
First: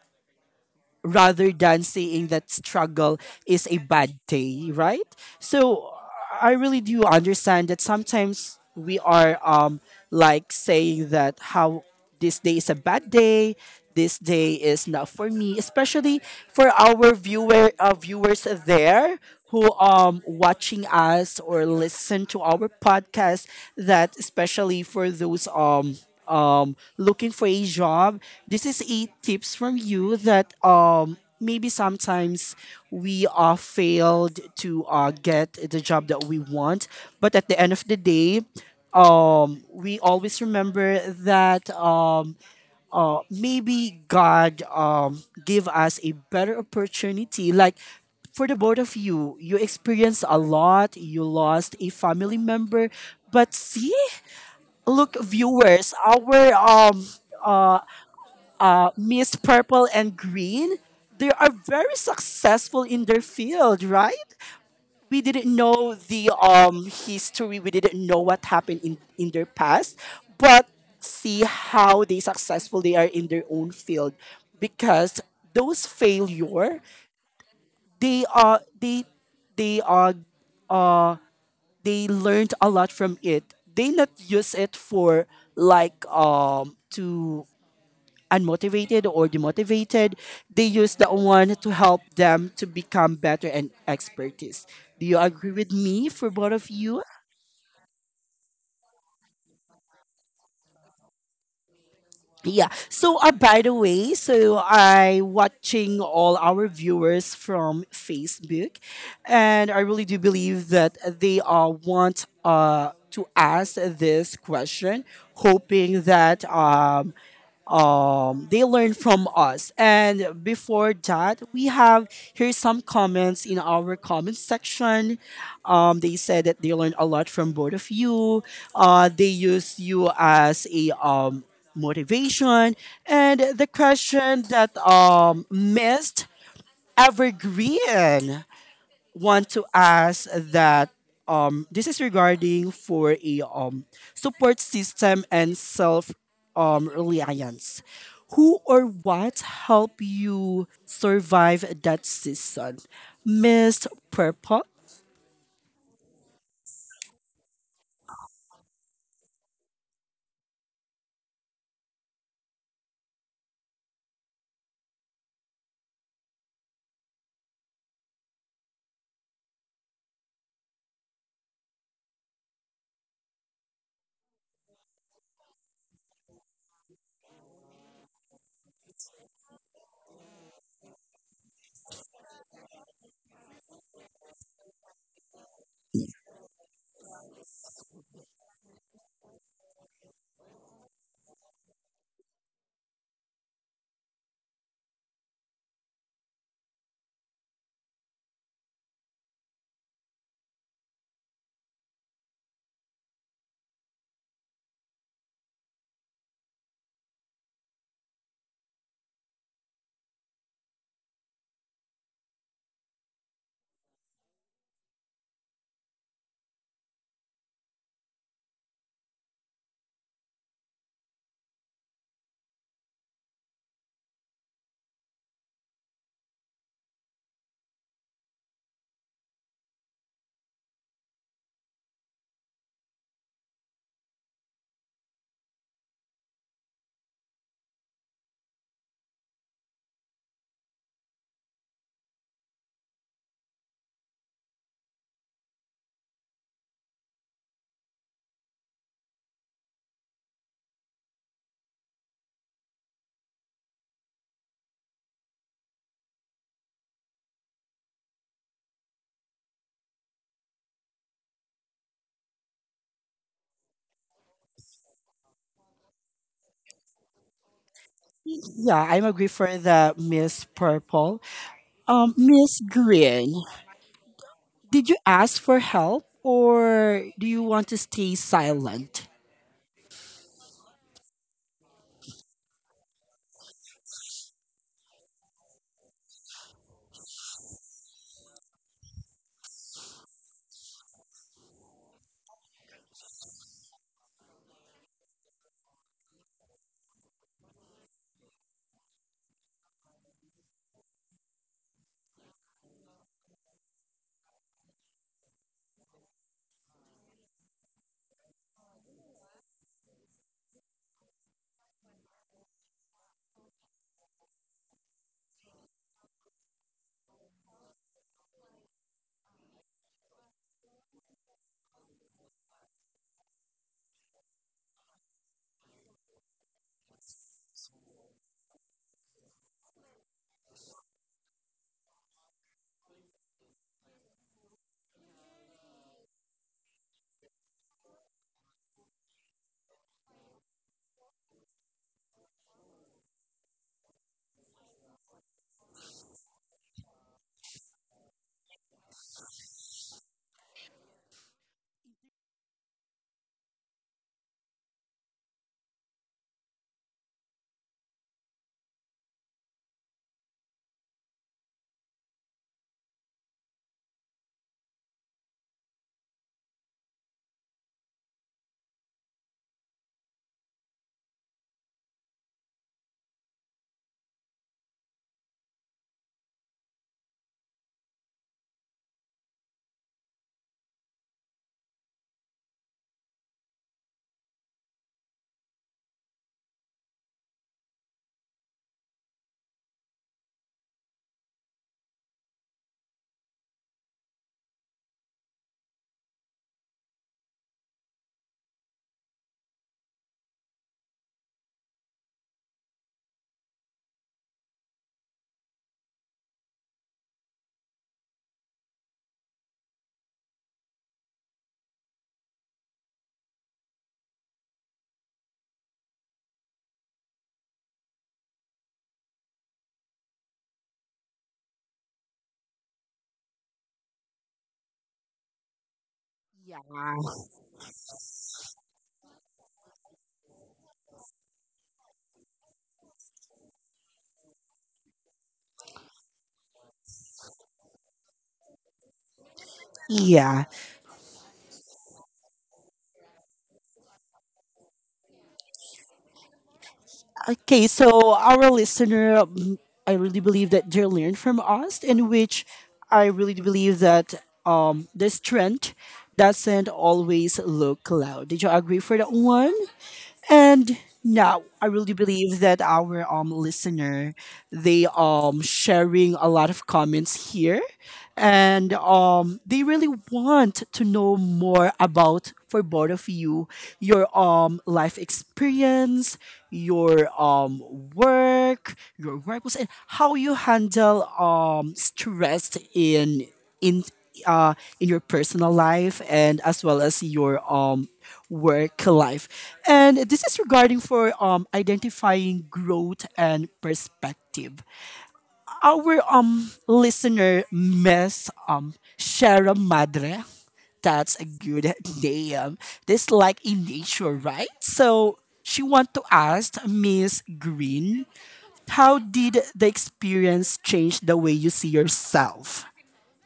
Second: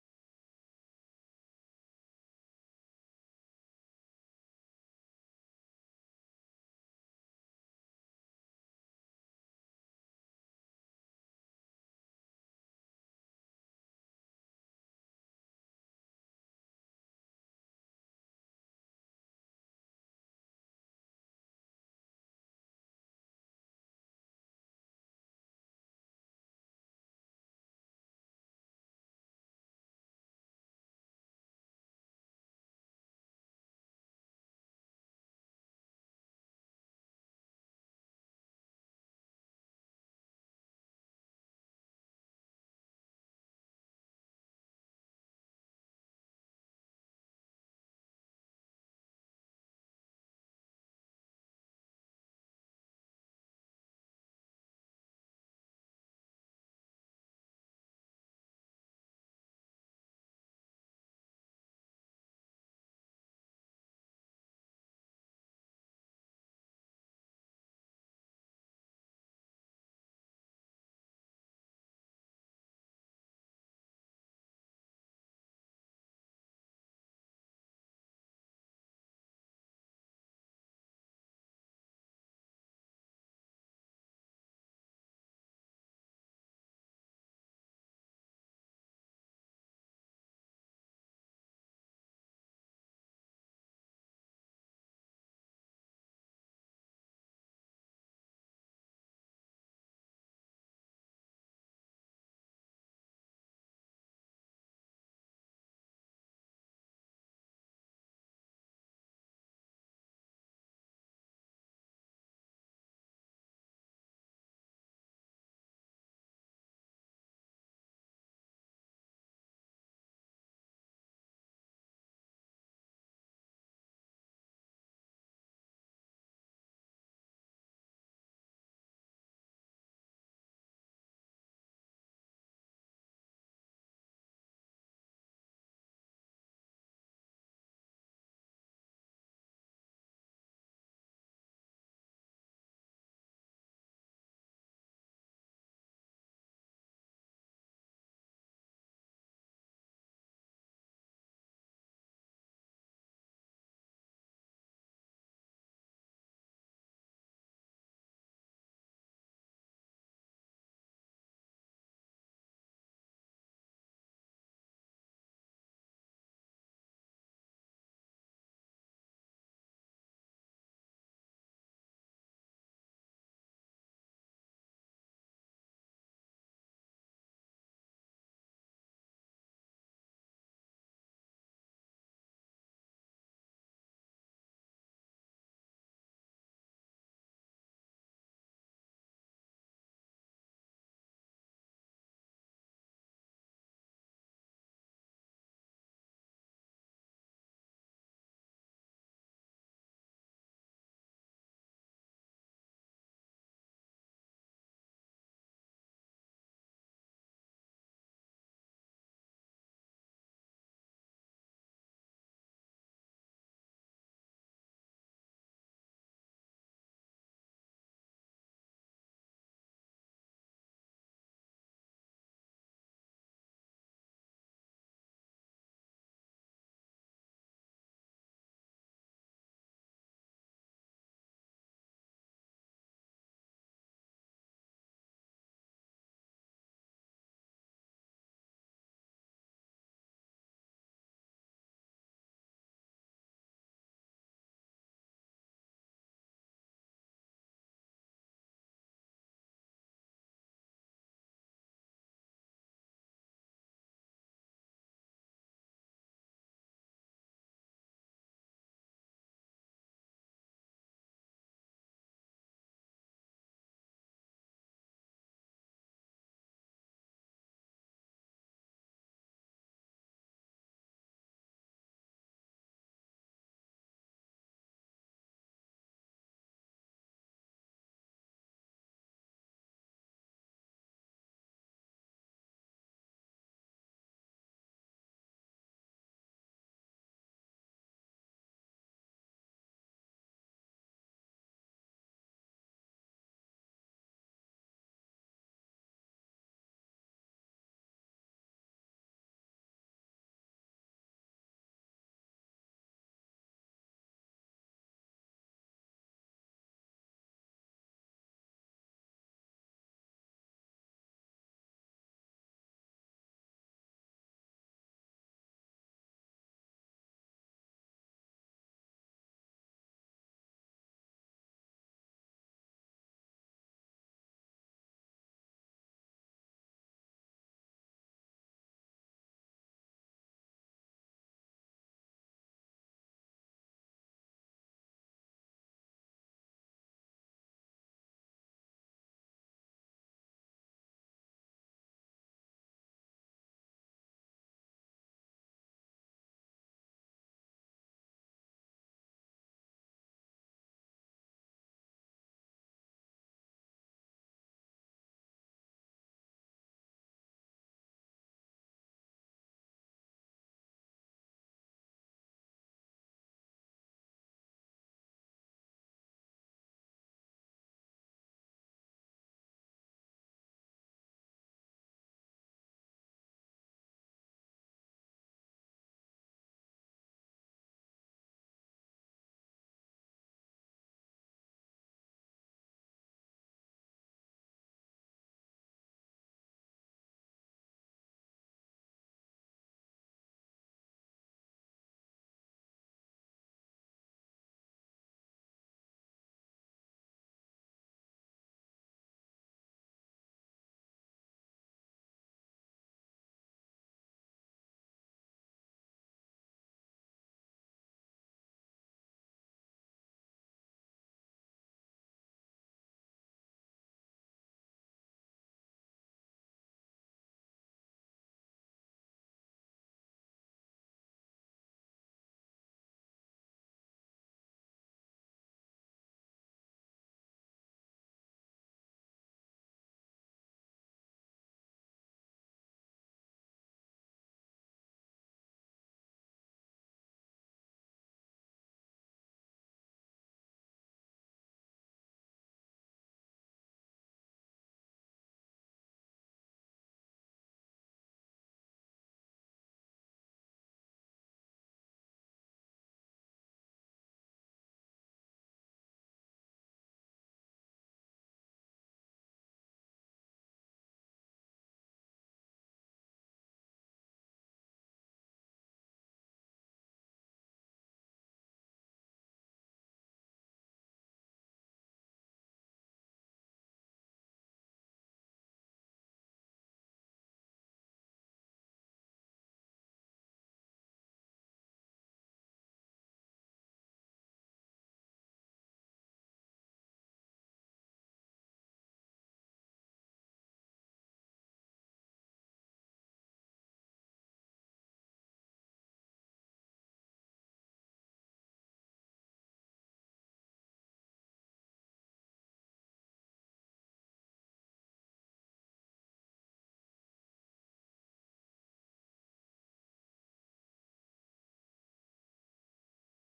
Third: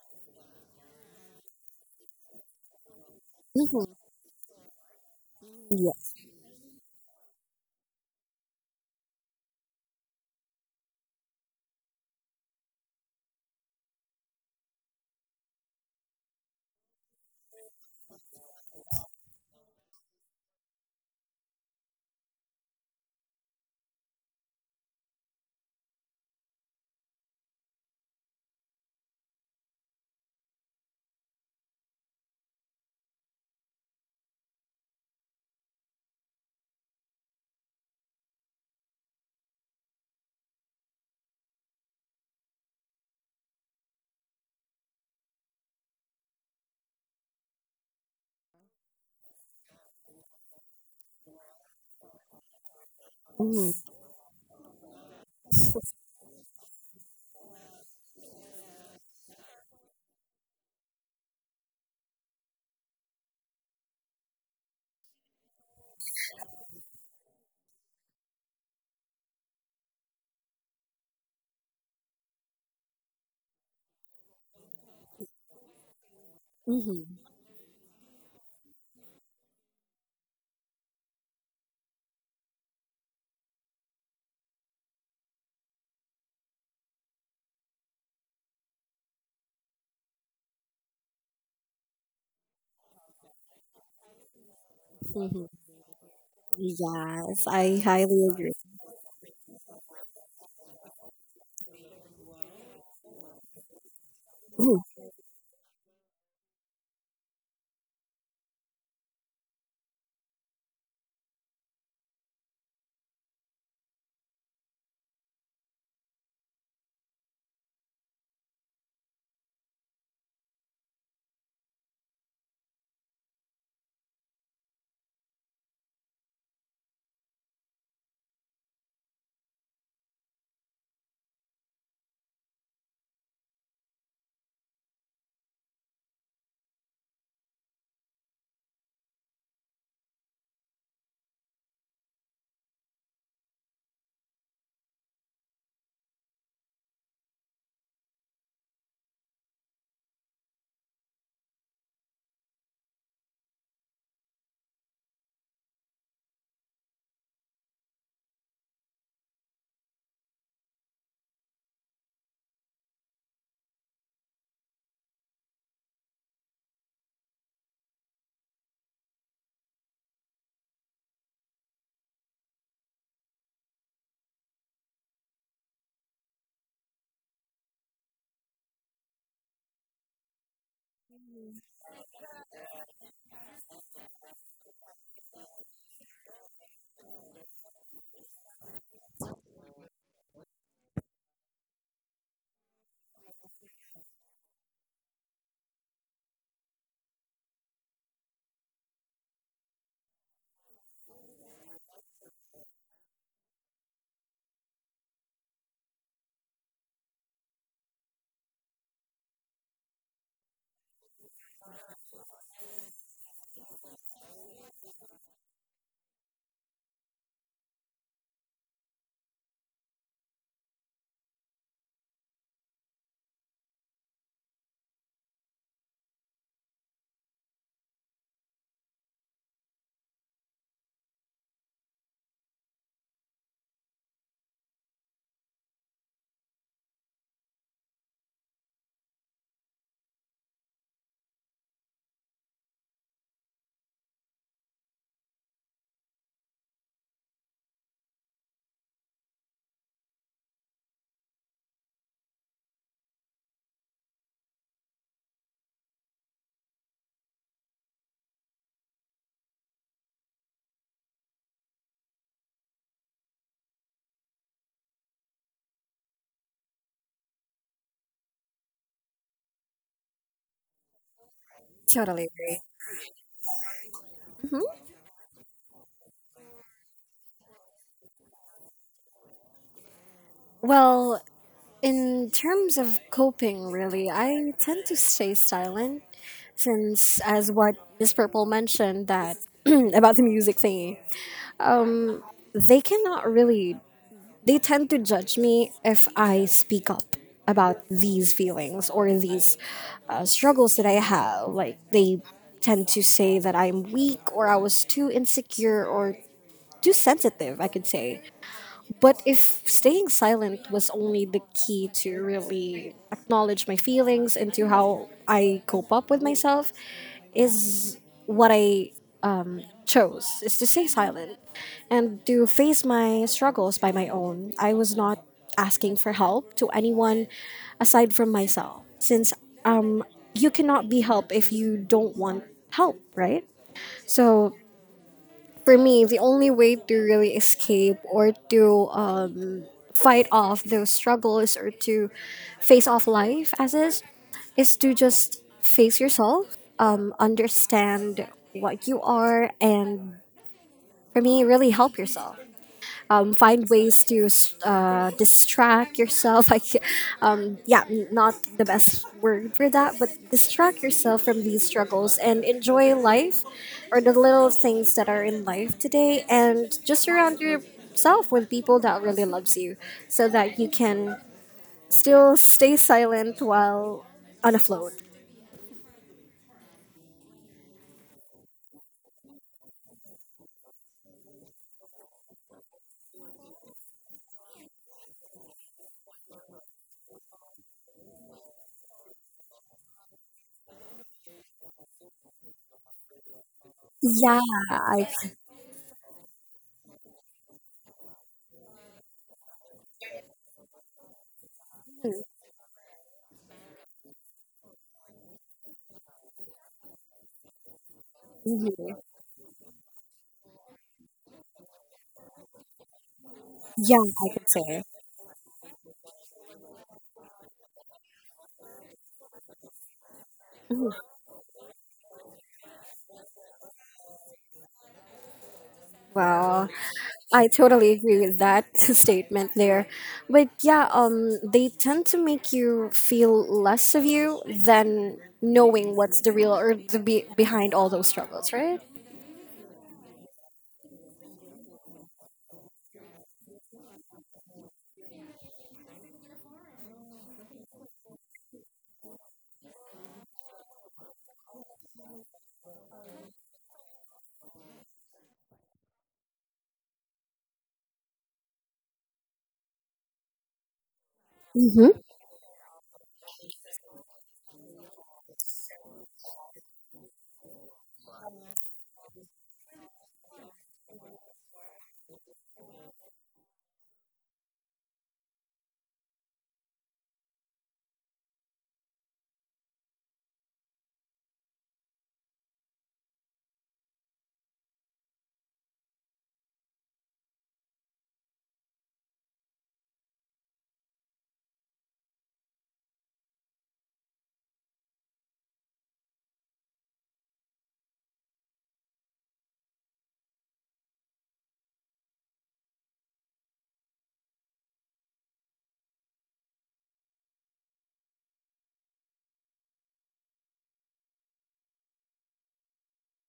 Speaker 1: rather than saying that struggle is a
Speaker 2: hmm
Speaker 1: bad day, right? So
Speaker 2: Yeah.
Speaker 1: I really do understand that sometimes we are like saying that how this day is a bad day, this day is not for me, especially for our viewers there who watching us or listen to our podcast that especially for those looking for a job, this is eight tips from you that maybe sometimes we are failed to get the job that we want. But at the end of the day, we always remember that maybe God give us a better opportunity. Like for the both of you, you experienced a lot. You lost a family member, but
Speaker 2: hmm
Speaker 1: see look viewers our Miss Purple and Green they are very successful in their field right we didn't know the history we didn't know what happened in their past but see how they successful they are in their own field because those failure
Speaker 2: hmm
Speaker 1: they are they they are uh, they learned a lot from it they not use it for to unmotivated or demotivated, they use that one to help them to become better and expertise. Do you
Speaker 2: hmm
Speaker 1: agree with me for both of you?
Speaker 2: Yes, I highly agree.
Speaker 1: Yeah. So, by the way, so
Speaker 2: Mhm.
Speaker 1: I watching all our viewers from Facebook, and I really do believe that they want to ask this question, hoping that they learn from us. And before that, we have here's some comments in our comment section. They said that they learned a lot from both of you. They use you as a motivation. And the question that missed evergreen want to ask that this is regarding for a support system and self reliance. Who or what help you survive that season? Miss Purple. Yeah, I'm agree for the Miss Purple.
Speaker 2: Totally agree.
Speaker 1: Miss Green, did you ask for help or do you want to stay silent?
Speaker 2: Well, in terms of coping, really, I tend to stay silent since, as what Miss Purple mentioned, that [CLEARS THROAT] about the music thingy. Um, they cannot really. They tend to judge me if I speak up about these feelings or these struggles that I have. Like they tend to say that I'm weak, or I was too insecure or too sensitive, I could say. But if staying silent was only the key to really acknowledge my feelings and to how I cope up with myself, is what I chose, is to stay silent and to face my struggles by my own. I was not asking for help to anyone aside from myself, since um, you cannot be helped if you don't want help, right? So for me, the only way to really escape or to fight off those struggles or to face off life as is to just face yourself, understand what you are, and for me, really help yourself. Find ways to distract yourself. [LAUGHS] Like, yeah, not the best word for that, but distract yourself from these struggles and enjoy life or the little things that are in life today. And just surround yourself with people that really loves you, so that you can still stay silent while on a float. Yeah, I, can. Mhm. Yeah, I could say. Mhm. Wow. I totally agree with that [LAUGHS] statement there. But yeah, they tend to make you feel less of you than knowing what's the real or the behind all those struggles, right?
Speaker 1: Yeah. Okay, so our listener, I really believe that they learn from us, in which I really believe that this trend doesn't always look loud. Did you agree for that one? And now I
Speaker 2: Mhm.
Speaker 1: really believe that our listener, they sharing a lot of comments here, and they really want to know more about for both of you, your life experience, your work, your work was, and how you handle stress in uh in your personal life and as well as your work life. And this is regarding for identifying growth and perspective. Our listener, Miss Shara Madre, that's a good name, this like in nature, right? So she want to ask Miss Green, how did the experience change the way you see yourself?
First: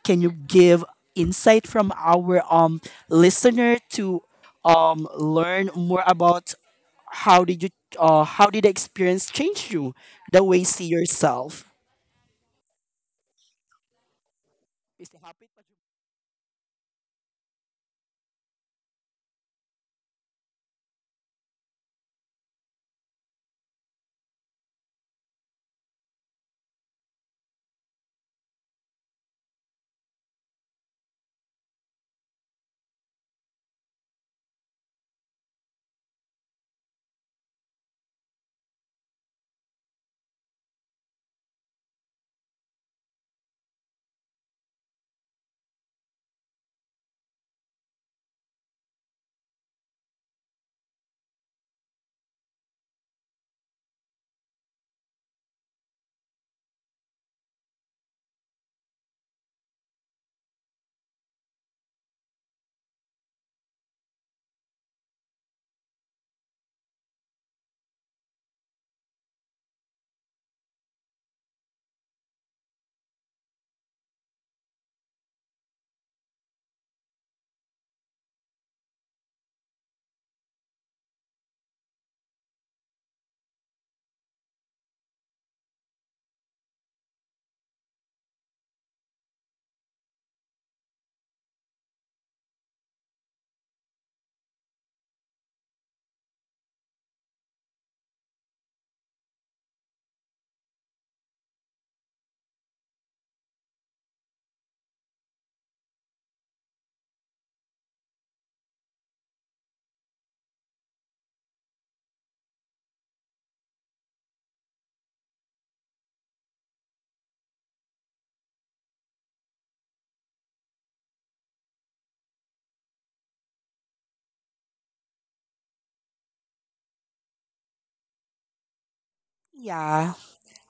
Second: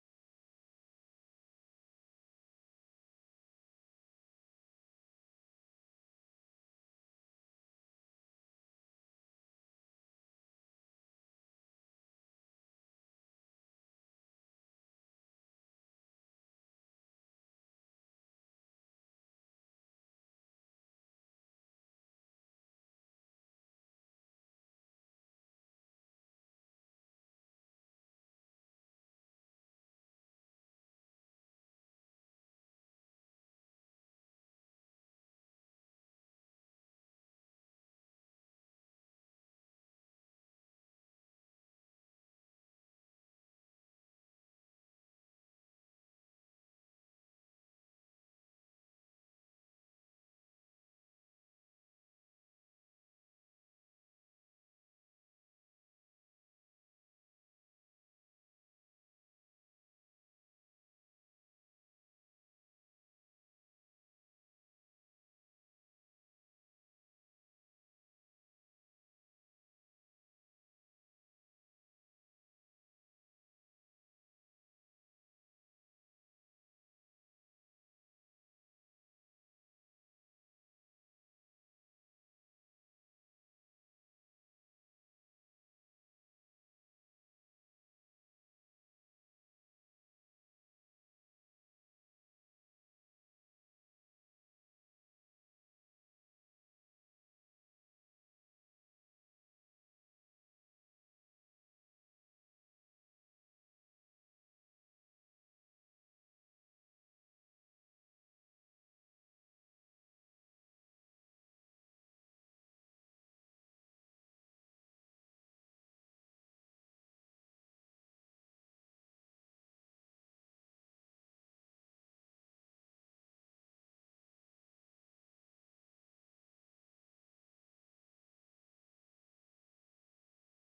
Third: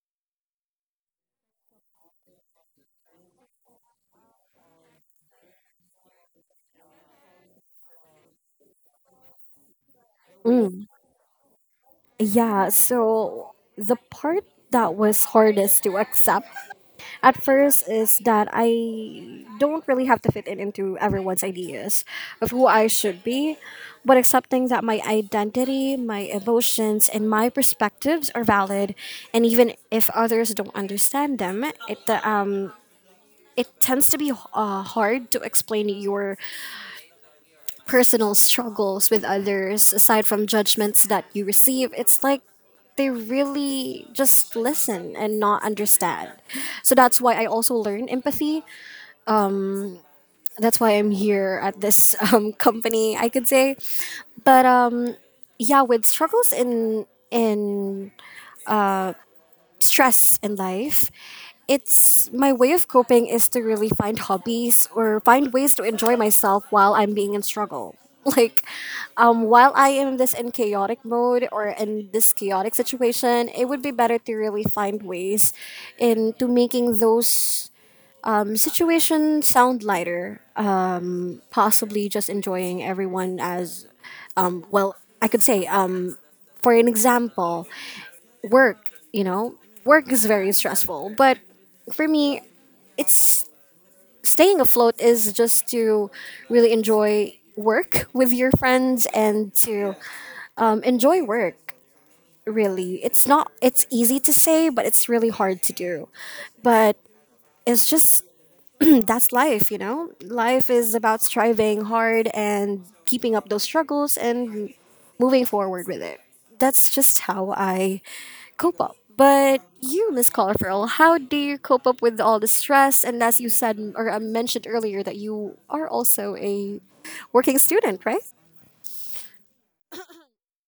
Speaker 1: Can you give insight from our listener to learn more about how did you how did the experience change you, the way you see yourself?
Speaker 2: Yeah, so the part that was hardest to accept at first is that I don't really have to fit in into everyone's ideas of who I should be, but accepting that my identity, my emotions, and my perspectives are valid, and even if others don't understand them, it tends to be hard to explain your personal struggles with others aside from judgments that you receive. It's like they really just listen and not understand. So that's why I also learn empathy. That's why I'm here at this [LAUGHS] company, I could say. But yeah, with struggles in stress in life, it's my way of coping is to really find hobbies or find ways to enjoy myself while I'm being in struggle. [LAUGHS] Like, while I am this in chaotic mode or in this chaotic situation, it would be better to really find ways into making those situations sound lighter, possibly just enjoying everyone as well, I could say, for an example, work. You know, work is very stressful, but for me, it's staying afloat is just to really enjoy work with your friends and to enjoy work. Really, it's not, it's easy to say but it's really hard to do. But it's just that's life, you know? Life is about striving hard and keeping up those struggles and moving forward with it. That's just how I cope up. But you, Miss Colorful, how do you cope up with all the stress? And as you said or I mentioned earlier, that you are also a working student, right?
Speaker 1: Yeah,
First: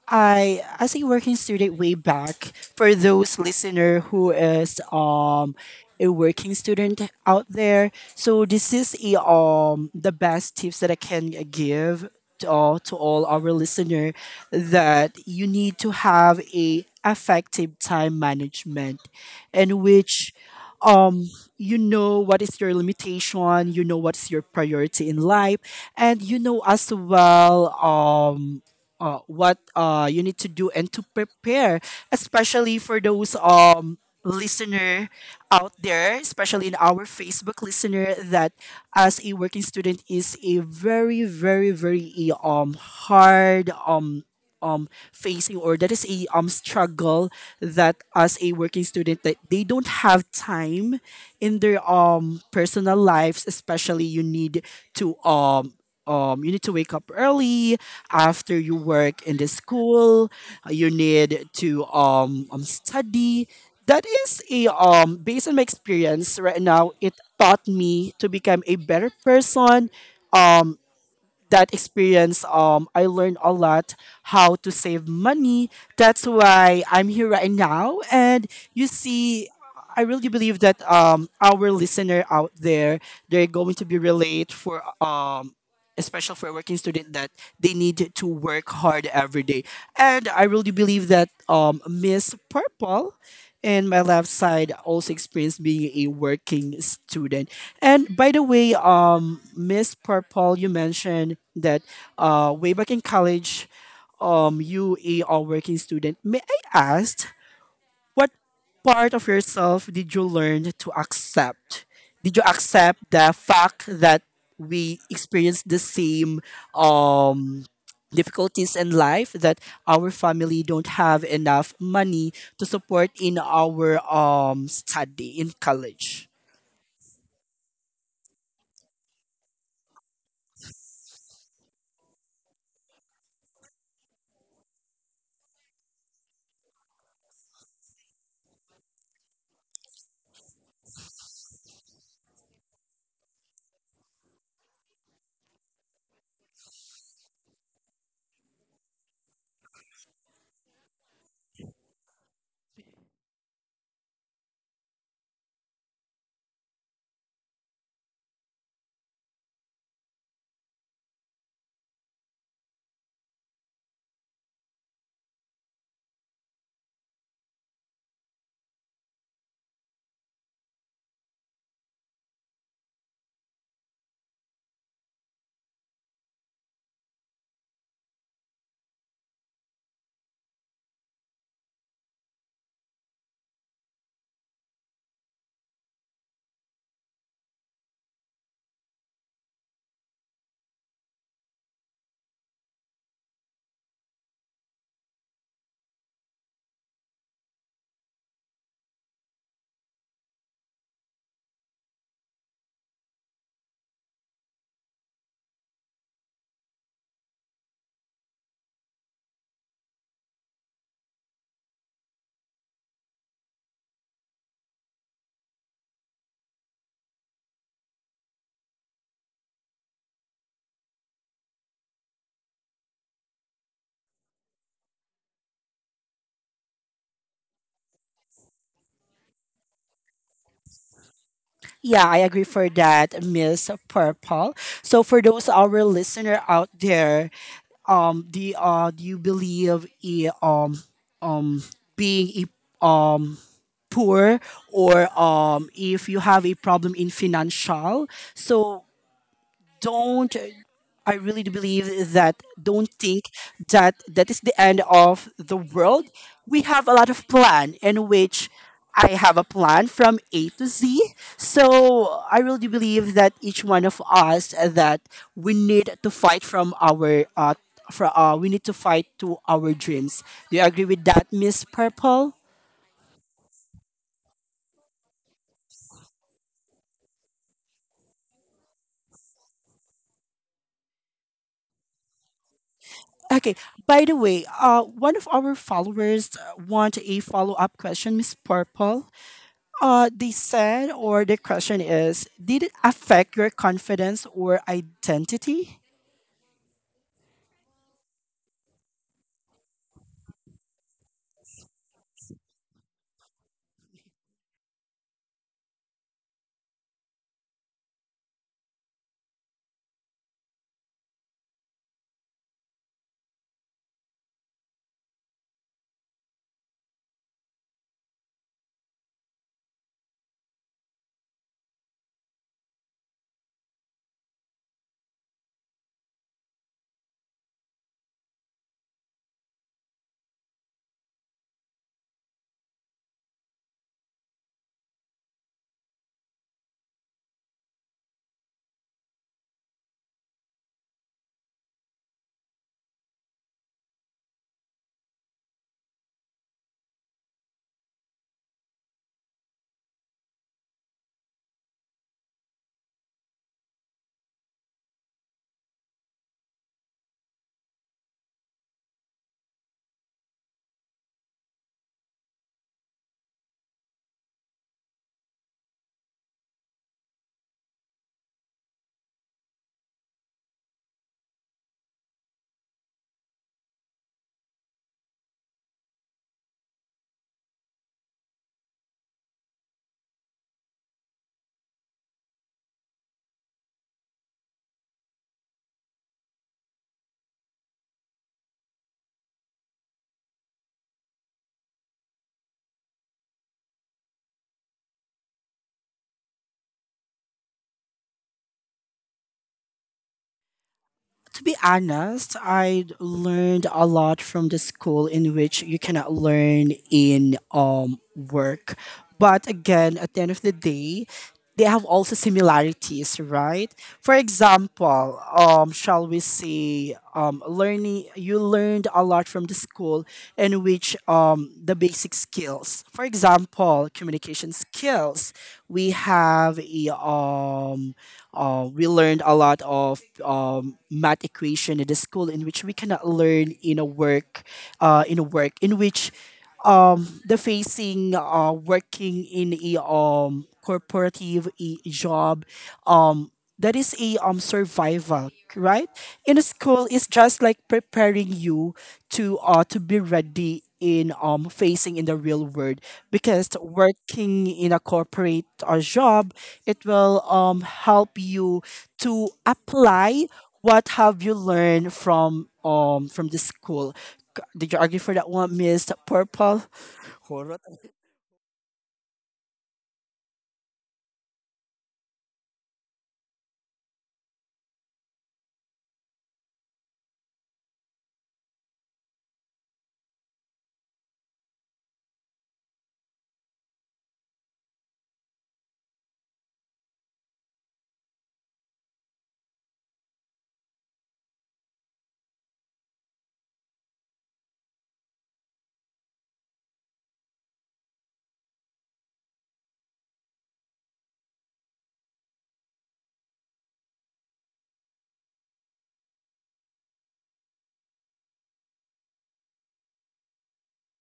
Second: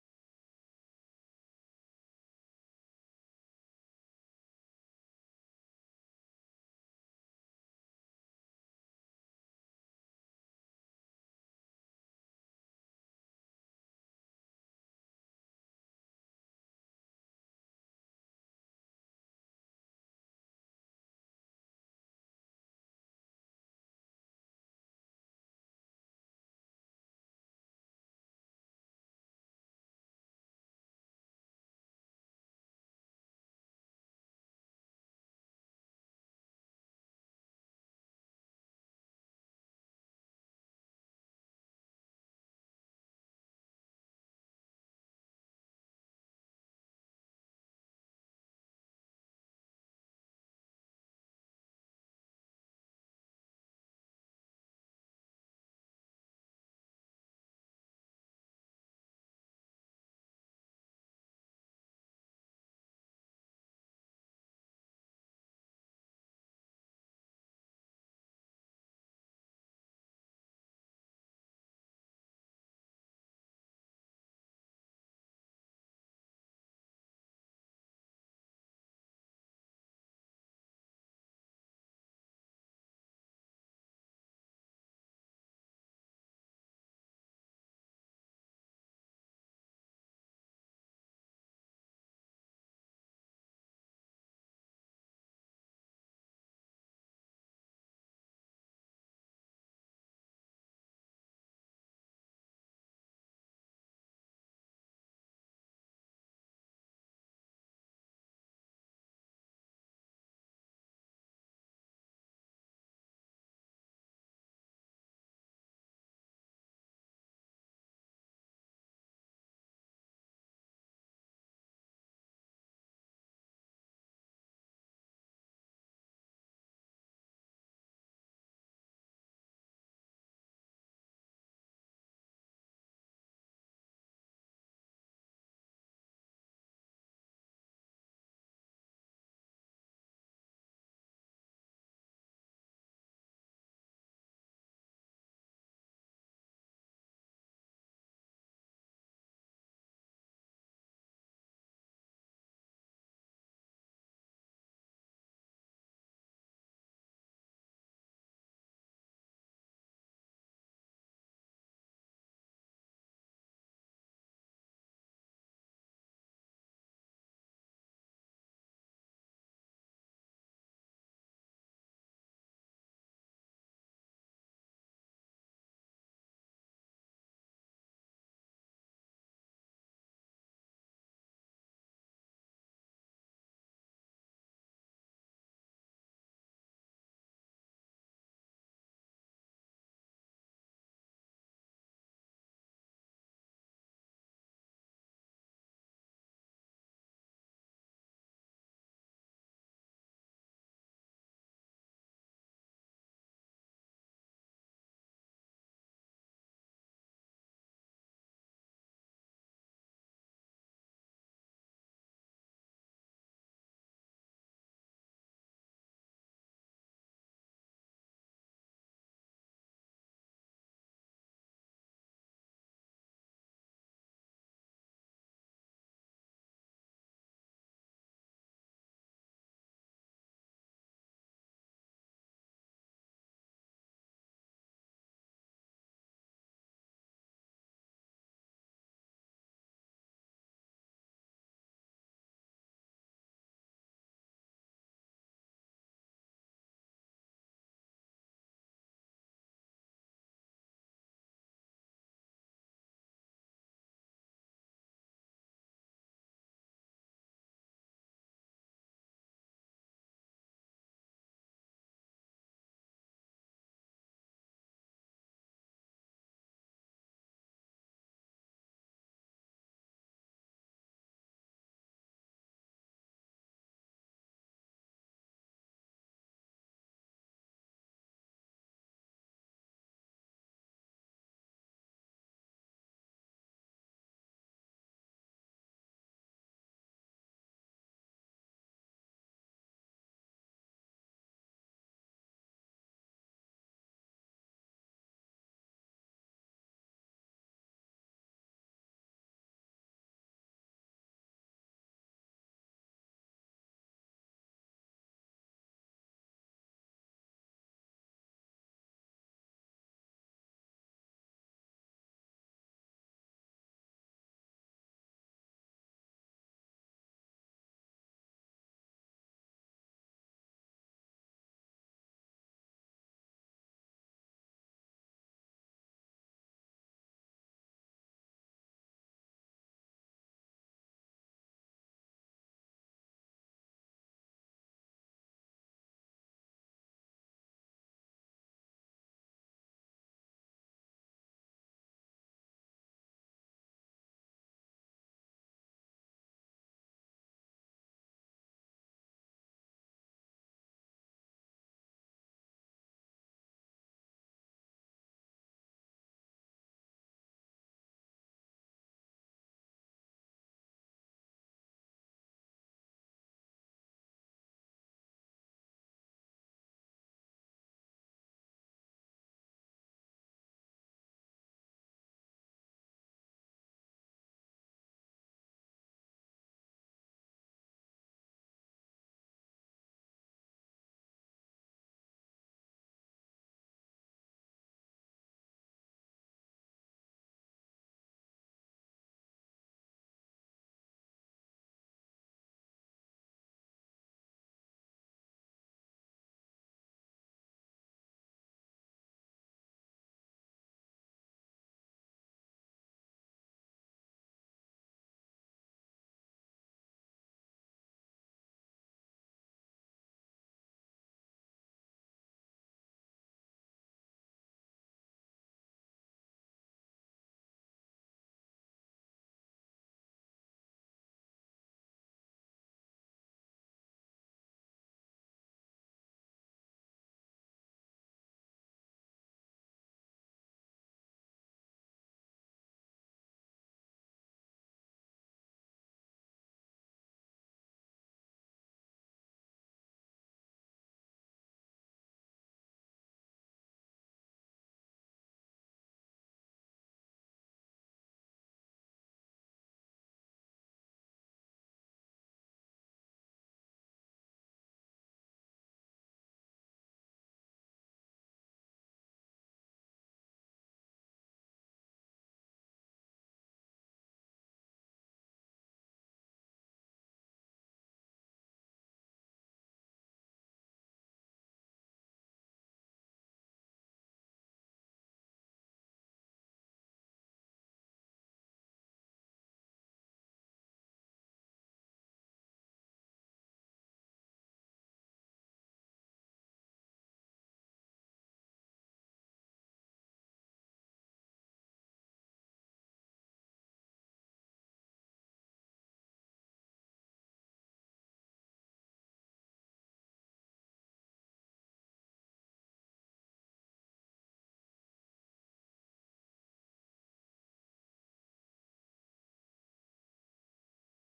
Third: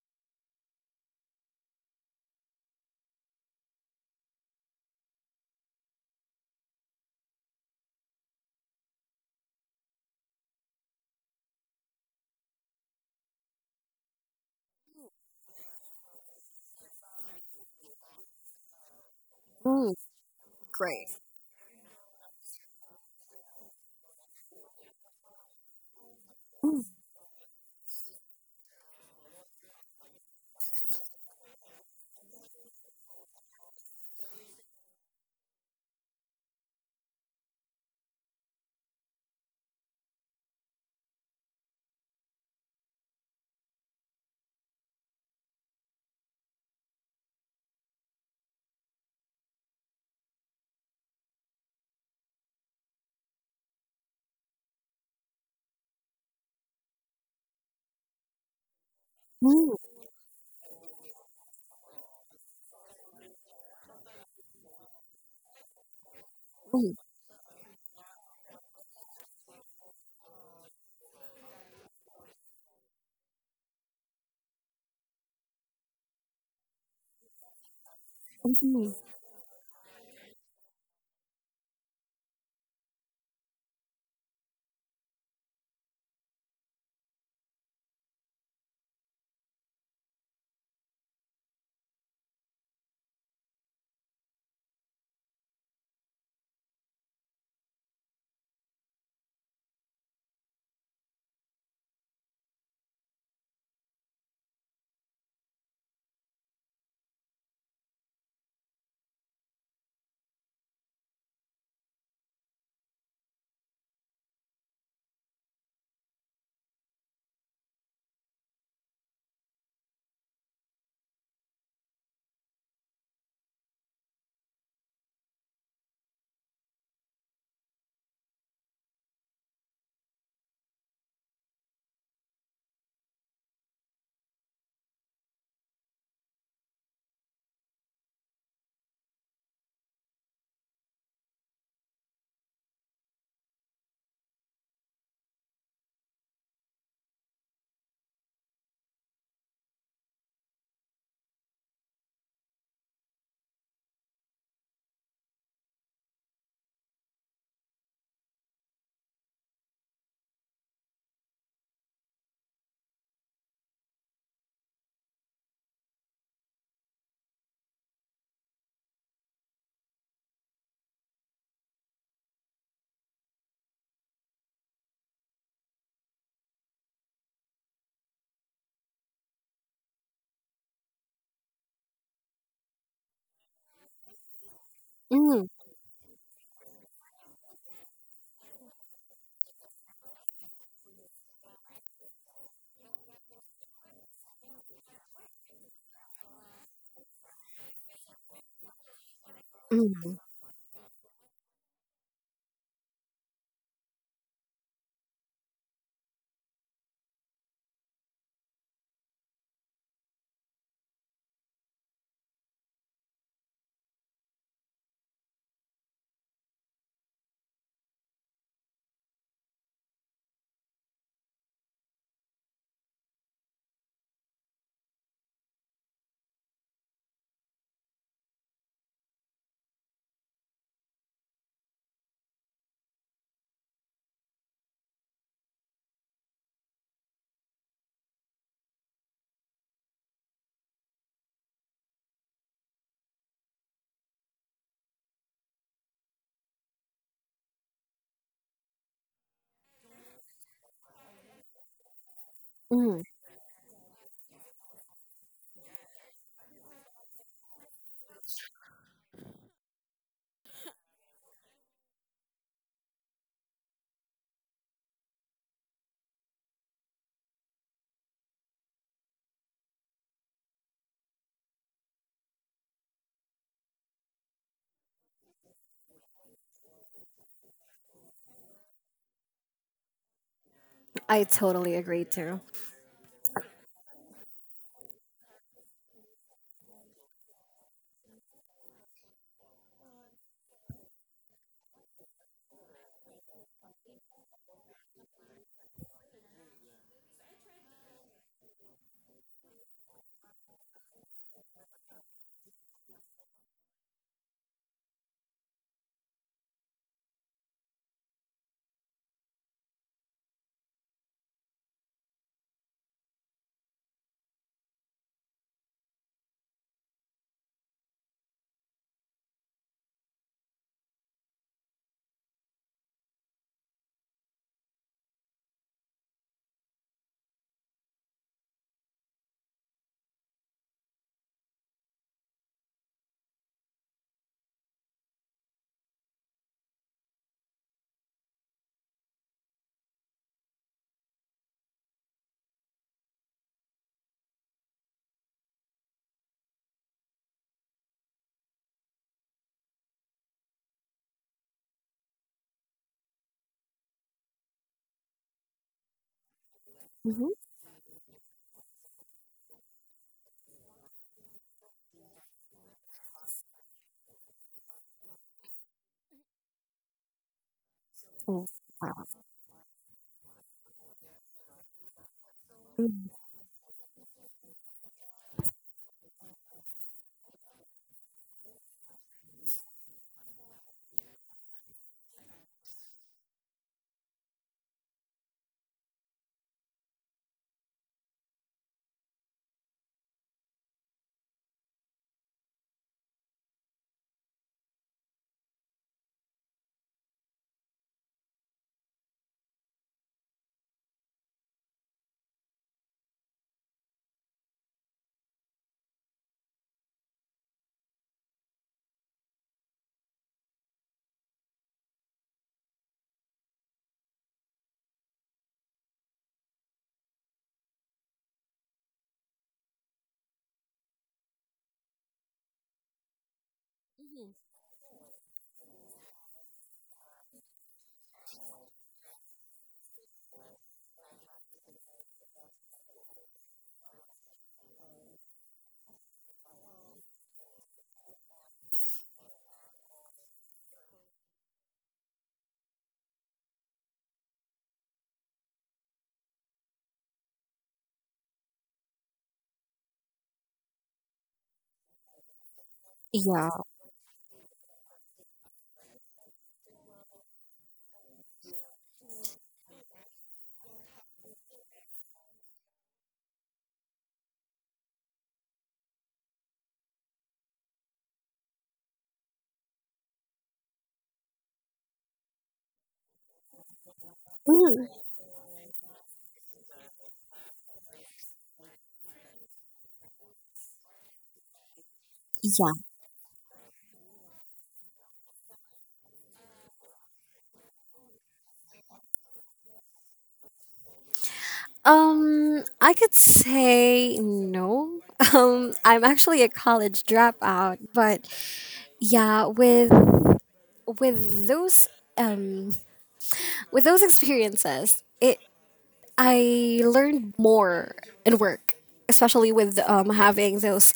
Speaker 1: I as a working student way back, for those listener who is a working student out there. So this is a, the best tips that I can give to all our listener, that you need to have a effective time management, in
Speaker 2: Mm,
Speaker 1: which
Speaker 2: great.
Speaker 1: um you know what is your limitation, you know what's your priority in life, and you know as well, what you need to do and to prepare, especially for those listener out there, especially in our Facebook listener, that as a working student is a very very very hard, facing, or that is a struggle, that as a working student that they don't have time in their personal lives. Especially, to um you need to wake up early, after you work, in the
Speaker 2: Mm,
Speaker 1: school you need to study. That is a based on my experience right now,
Speaker 2: mm,
Speaker 1: it taught me to become a better person. um that experience, I learned a lot how to save money. That's why I'm here right now. And you
Speaker 2: mm,
Speaker 1: see, I really believe that, our listener out there, they're going to be relate for, especially for a working student, that they need to work hard every day. And I really believe that, Miss Purple and my left side also experienced being a working student. And by the way, Miss Purple, you mentioned that, way back in college, you a working student. May I ask, what part of yourself did you learn to accept? Did you accept the fact that we experience the same, um, difficulties in life, that our family don't have enough money to support in our, study in college?
Speaker 2: mm, mm,
Speaker 1: Yeah, I agree for that, Miss Purple. So for those our listener out there, the do you believe in um being a poor or if you have a problem in financial? So don't I really do believe that, don't
Speaker 2: mm.
Speaker 1: think that that is the end of the world. We have a lot of plan, in which I have a plan from A to Z. So I really do believe that each one of us, that we need to fight from our, we need to fight to our dreams. Do you agree with that, Miss Purple?
Speaker 2: I totally agree too.
Speaker 1: Okay. By the way, one of our followers, want a follow up question, Miss Purple. They said, or the question is, did it affect your confidence or identity?
Speaker 2: Mm-hmm.
Speaker 1: To be honest, I learned a lot from the school, in which you cannot learn in work. But again, at the end of the day, they have also similarities, right? For example, shall we say, learning, you learned a lot from the school, in which the basic skills, for example, communication skills, we have a, we learned a lot of math equation in the school, in which we cannot learn in a work, in which the facing, working in a corporative a job, um that is a survival, right? In a school, it's just like preparing you to be ready in facing in the real world, because
Speaker 2: Yeah.
Speaker 1: working in a corporate, job, it will help you to apply what have you learned from the school. Did you argue for that one, Miss Purple? Horror?
Speaker 2: Mm. I could say no. [LAUGHS] I'm actually a college dropout, but yeah, with those um with those experiences, it I learned more in work, especially with having those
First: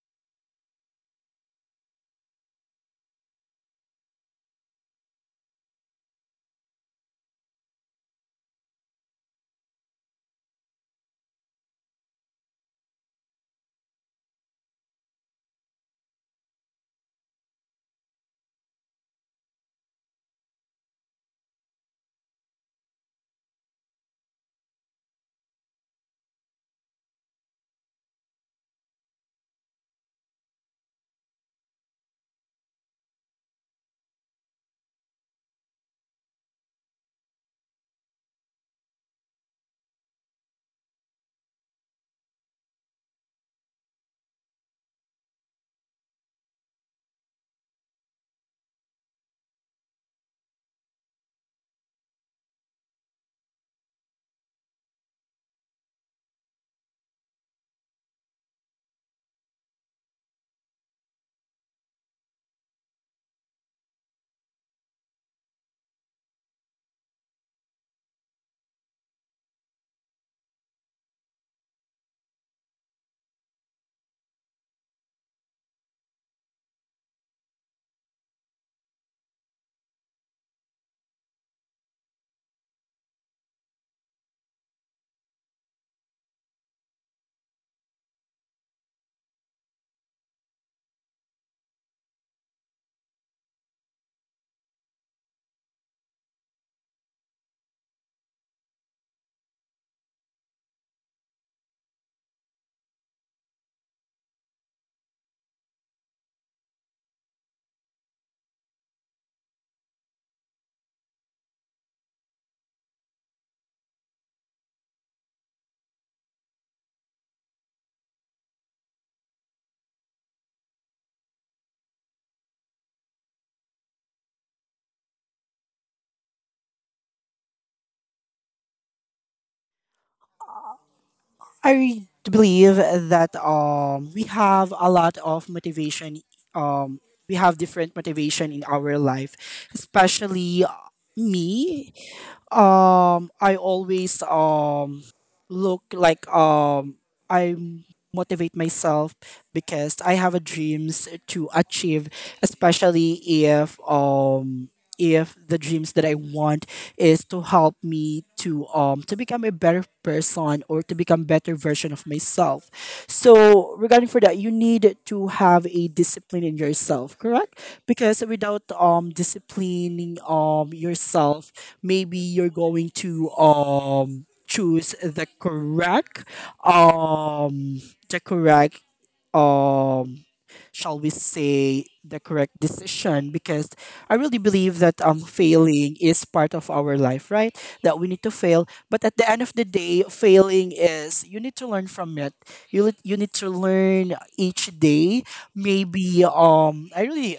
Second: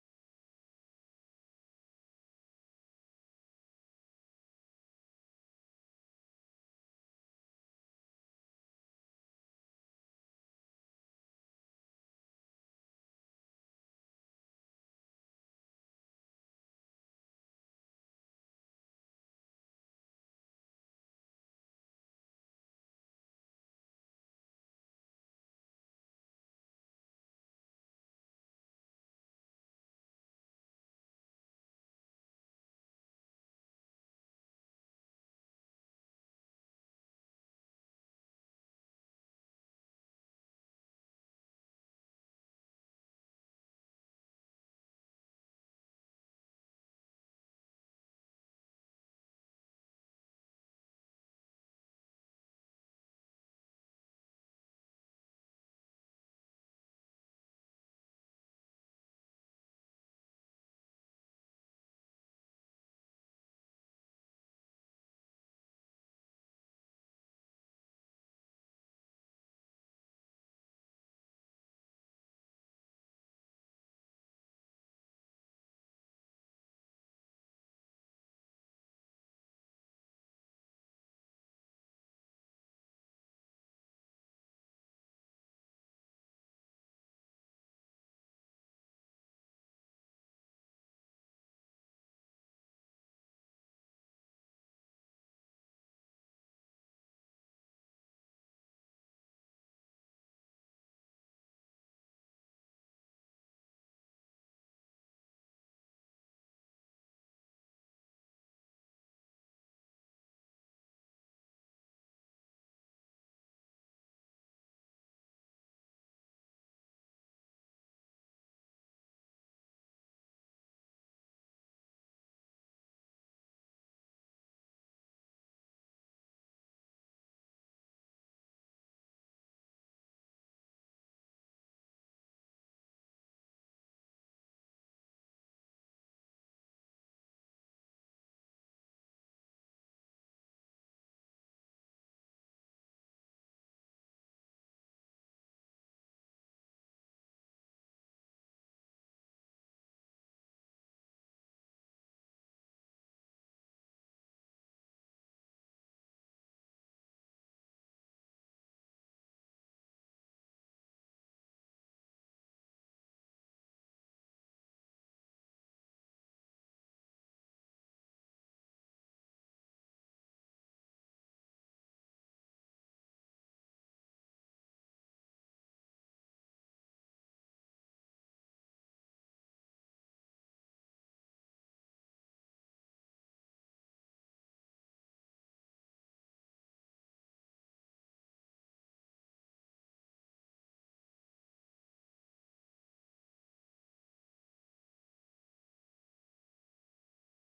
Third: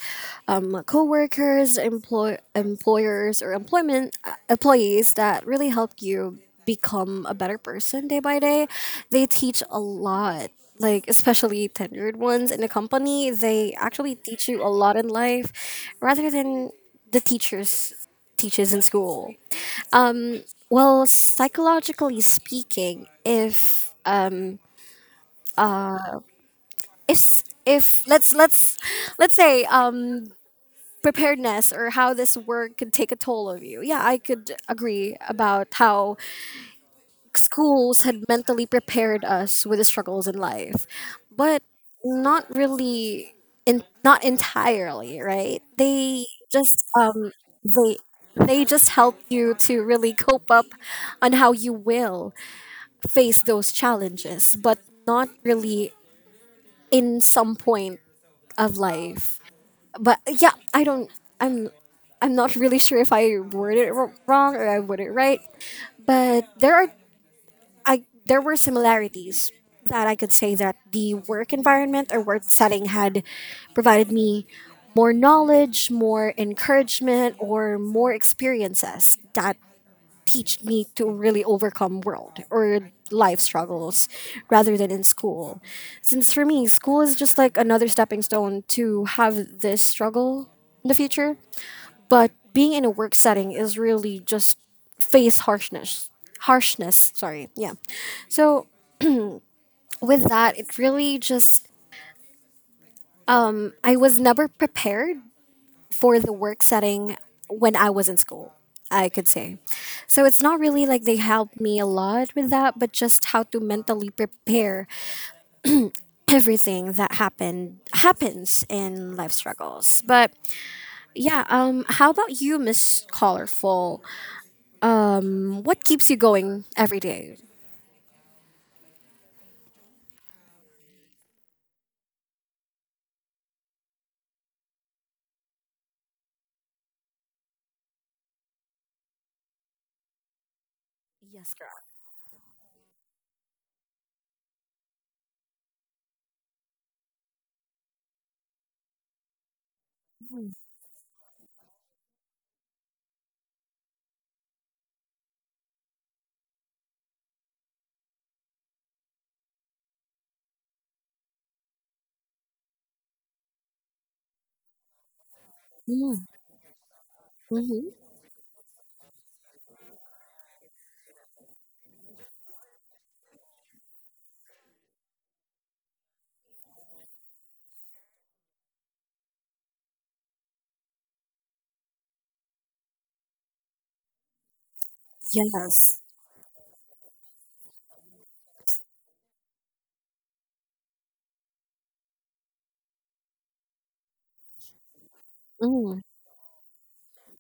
Speaker 2: coworkers, employers, or employment employees that really help you become a better person day by day. They teach a lot. Like especially tenured ones in the company, they actually teach you a lot in life, rather than the teachers teaches in school. Well, psychologically speaking, if let's let's say preparedness or how this work could take a toll of you. Yeah, I could agree about how schools had mentally prepared us with the struggles in life, but not really, in not entirely, right? They just um they they just help you to really cope up on how you will face those challenges, but not really in some point of life. But yeah, I don't. I'm I'm not really sure if I worded it wrong or I worded it right. But there were similarities that I could say that the work environment or work setting had provided me more knowledge, more encouragement, or more experiences that teach me to really overcome world or life struggles rather than in school. Since for me, school is just like another stepping stone to have this struggle in the future. But being in a work setting is really just face harshness. Harshness, sorry. Yeah. So with that, it really just, I was never prepared for the work setting when I was in school, I could say. So it's not really like they helped me a lot with that, but just how to mentally prepare everything that happened happens in life struggles. But yeah, how about you, Miss Colorful? What keeps you going every day?
Speaker 1: I believe that, we have a lot of motivation. Um, we have different motivation in our life, especially,
Speaker 2: Yes, girl.
Speaker 1: me. I always look like I motivate myself, because I have a dreams to achieve, especially if the dreams that I want is to help me to become a better person or to become better version of myself. So regarding for that, you need to have a
Speaker 2: Mm,
Speaker 1: discipline in yourself, correct?
Speaker 2: mhm.
Speaker 1: Because without disciplining yourself, maybe you're going to choose um the correct um shall we say the correct decision, because I really believe that failing
Speaker 2: Yes.
Speaker 1: is part of our life, right? That we need to fail, but at the end of the day, failing is you need to learn from it. You need to learn each day.
Speaker 2: Mm,
Speaker 1: Maybe I really,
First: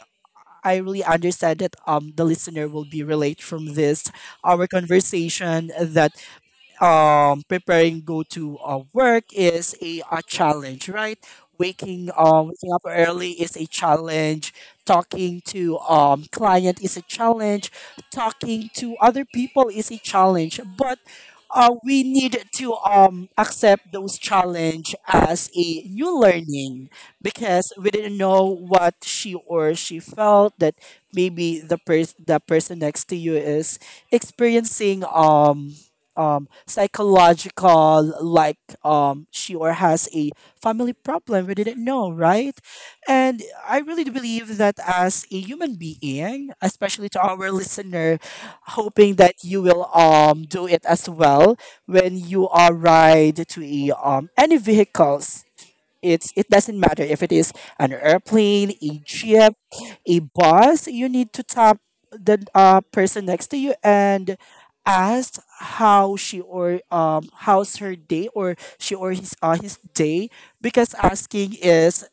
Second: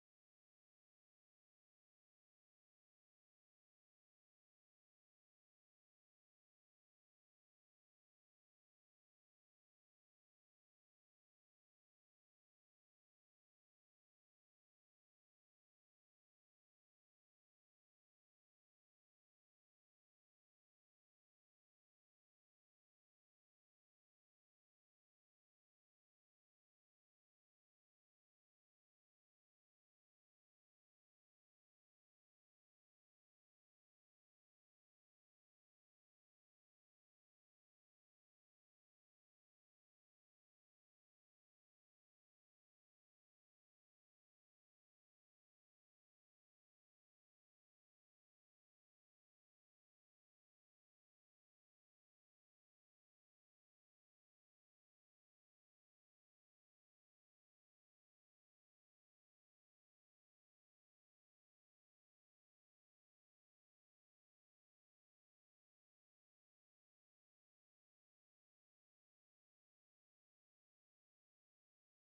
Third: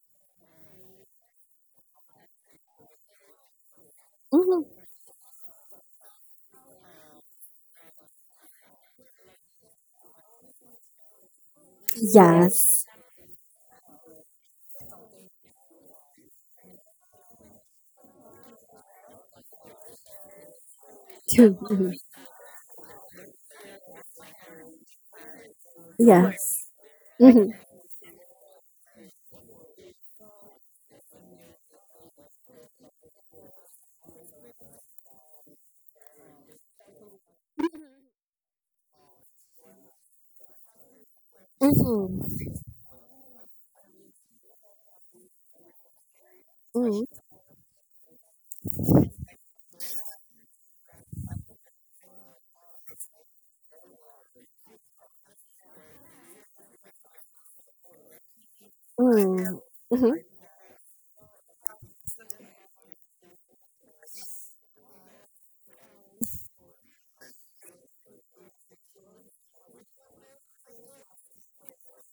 Speaker 1: I really understand that the listener will be relate from this our
Speaker 2: mhm.
Speaker 1: conversation, that preparing go to, work is a challenge, right? Waking up
Speaker 2: Yes. [LAUGHS]
Speaker 1: early is a challenge, talking to client is a challenge, talking to other people is a challenge, but
Speaker 2: Yes. Too. Mhm.
Speaker 1: we need to accept those challenge as a new
Speaker 2: Yes.
Speaker 1: learning,
Speaker 2: Yes. Mhm.
Speaker 1: because we didn't know what she or she felt, that maybe the person next to you is experiencing psychological, like she or has a family problem, we didn't know,
Speaker 2: Mhm.
Speaker 1: right? And I really do believe that as a human being,
Speaker 2: Mm,
Speaker 1: especially to our listeners, hoping that you will do it as well when you are ride to a, any vehicles. It's it doesn't matter if it is an airplane, a jeep,
Speaker 2: mm,
Speaker 1: a
Speaker 2: mhm.
Speaker 1: bus. You need to tap the, person next to you and ask how she or how's her day, or she or his, his day, because asking is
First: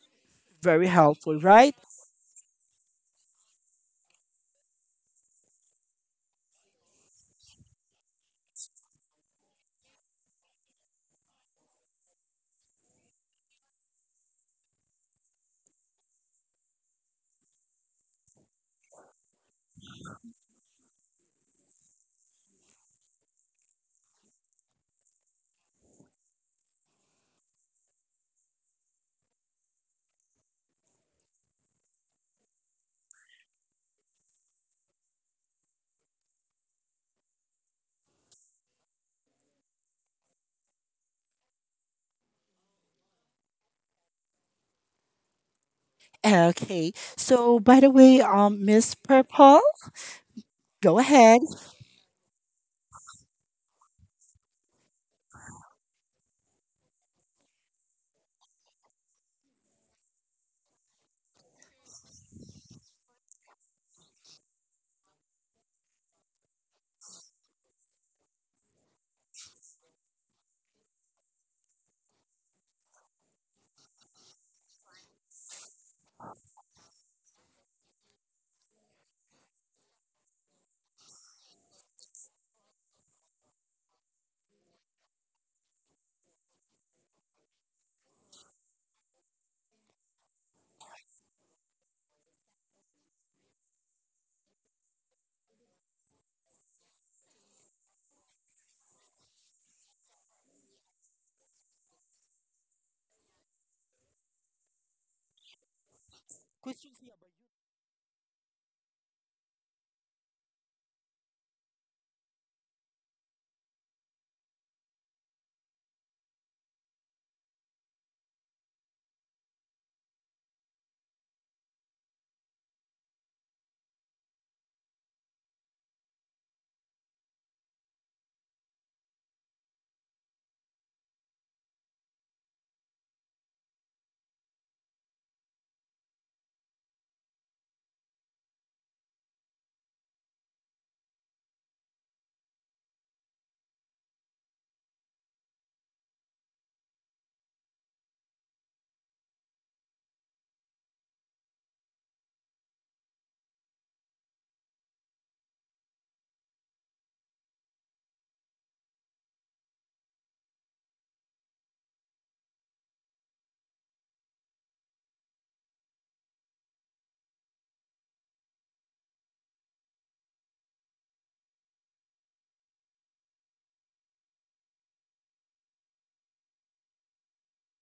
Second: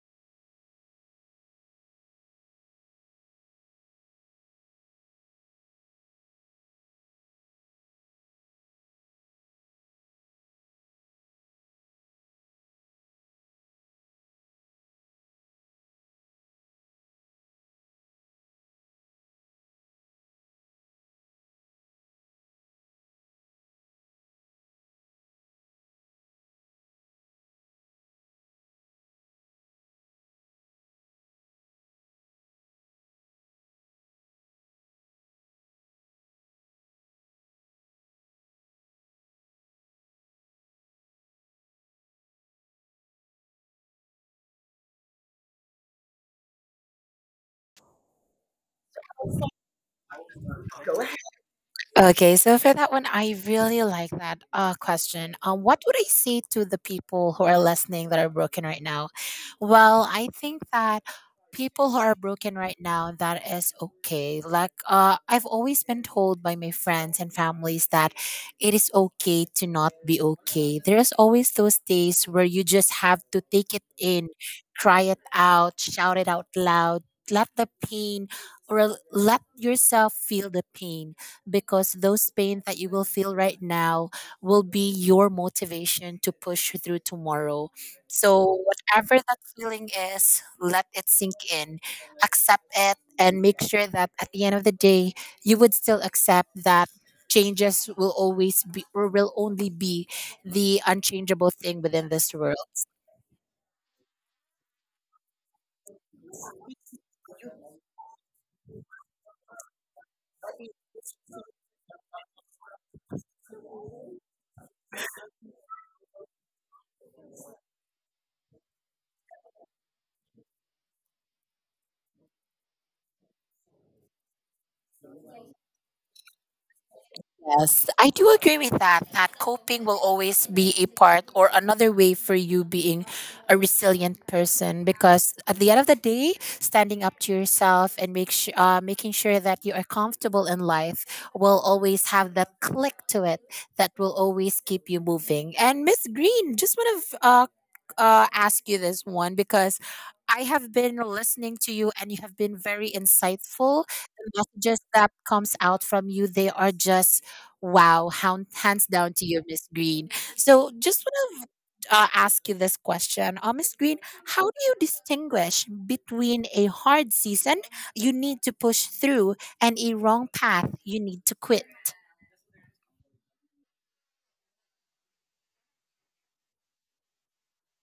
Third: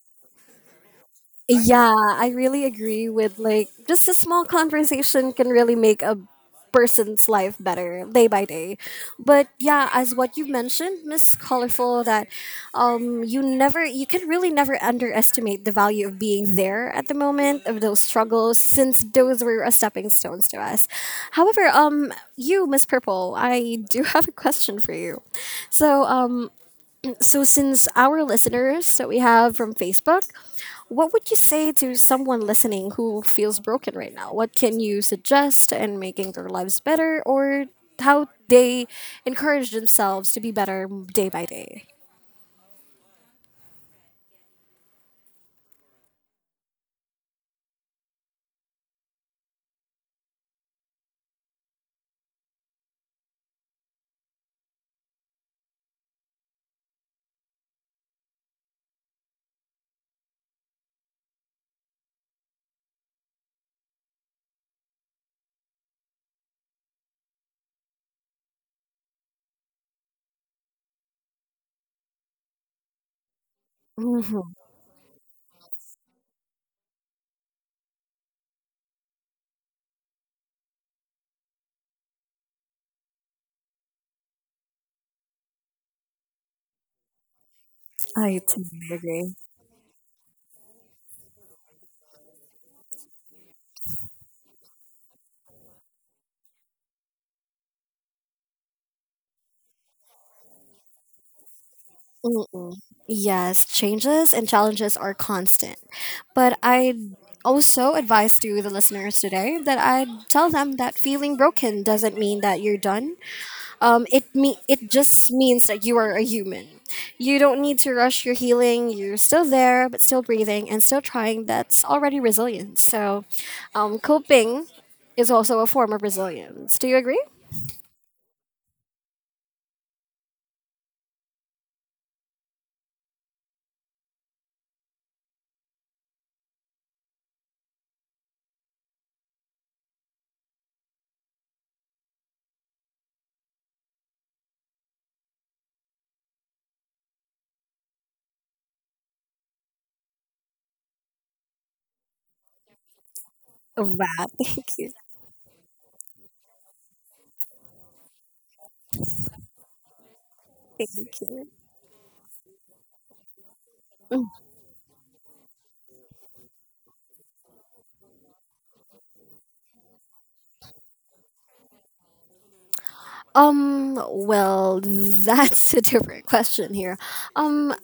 Speaker 1: very helpful, right?
Speaker 2: Yeah, I really agree with, like, just a small conversation can really make a person's life better day by day. But yeah, as what you mentioned, Miss Colorful, that you never you can really never underestimate the value of being there at the moment of those struggles, since those were a stepping stones to us. However, you, Miss Purple, I do [LAUGHS] have a question for you. So um so, since our listeners that we have from Facebook, what would you say to someone listening who feels broken right now? What can you suggest in making their lives better or how they encourage themselves to be better day by day?
Speaker 1: Okay. So by the way, Miss Purple,
Speaker 3: 走。
Speaker 1: go
Speaker 3: 位
Speaker 1: ahead.
Speaker 3: Okay, so for that one, I really like that question. What would I say to the people who are listening that are broken right now? Well, I think that people who are broken right now, that is okay. Like I've always been told by my friends and families that it is okay to not be okay. There's always those days where you just have to take it in,
Speaker 2: Hmm.
Speaker 3: cry it out, shout it out loud, let the pain or let yourself feel the pain because those pain that you will feel right now will be your motivation to push through tomorrow.
Speaker 2: I
Speaker 3: So
Speaker 2: totally
Speaker 3: whatever
Speaker 2: agree.
Speaker 3: that feeling is, let it sink in, accept it and make sure that at the end of the day you would still accept that changes will always be or will only be the unchangeable thing within this world.
Speaker 2: Mm. Yes, changes and challenges are constant. But I
Speaker 1: Yeah,
Speaker 2: also advise to the listeners today that I tell them that feeling broken doesn't mean that you're done. It just means that you are a human. You don't need to rush your healing. You're still there, but still breathing and still trying. That's already resilience. So, coping is also a form of resilience. Do you agree?
Speaker 3: Yes, I do agree with that. That coping will always be a part or another way for you being a resilient person because at the end of the day, standing up to yourself and make su making sure that you are comfortable in life will always have that click to it that will always keep you moving. And Miss Green, just want to ask you this one because I have been listening to you and you have been very insightful.
Speaker 2: Wow,
Speaker 3: The
Speaker 2: [LAUGHS] thank
Speaker 3: messages
Speaker 2: you,
Speaker 3: that comes out from you, they are just wow, hound, hands down to you, Miss Green. So, just
Speaker 2: thank
Speaker 3: want
Speaker 2: you.
Speaker 3: to ask you this question, Miss Green. How do you distinguish between a hard season you need to push through and a wrong path you need to quit?
Speaker 2: Well, that's a different question here. Um,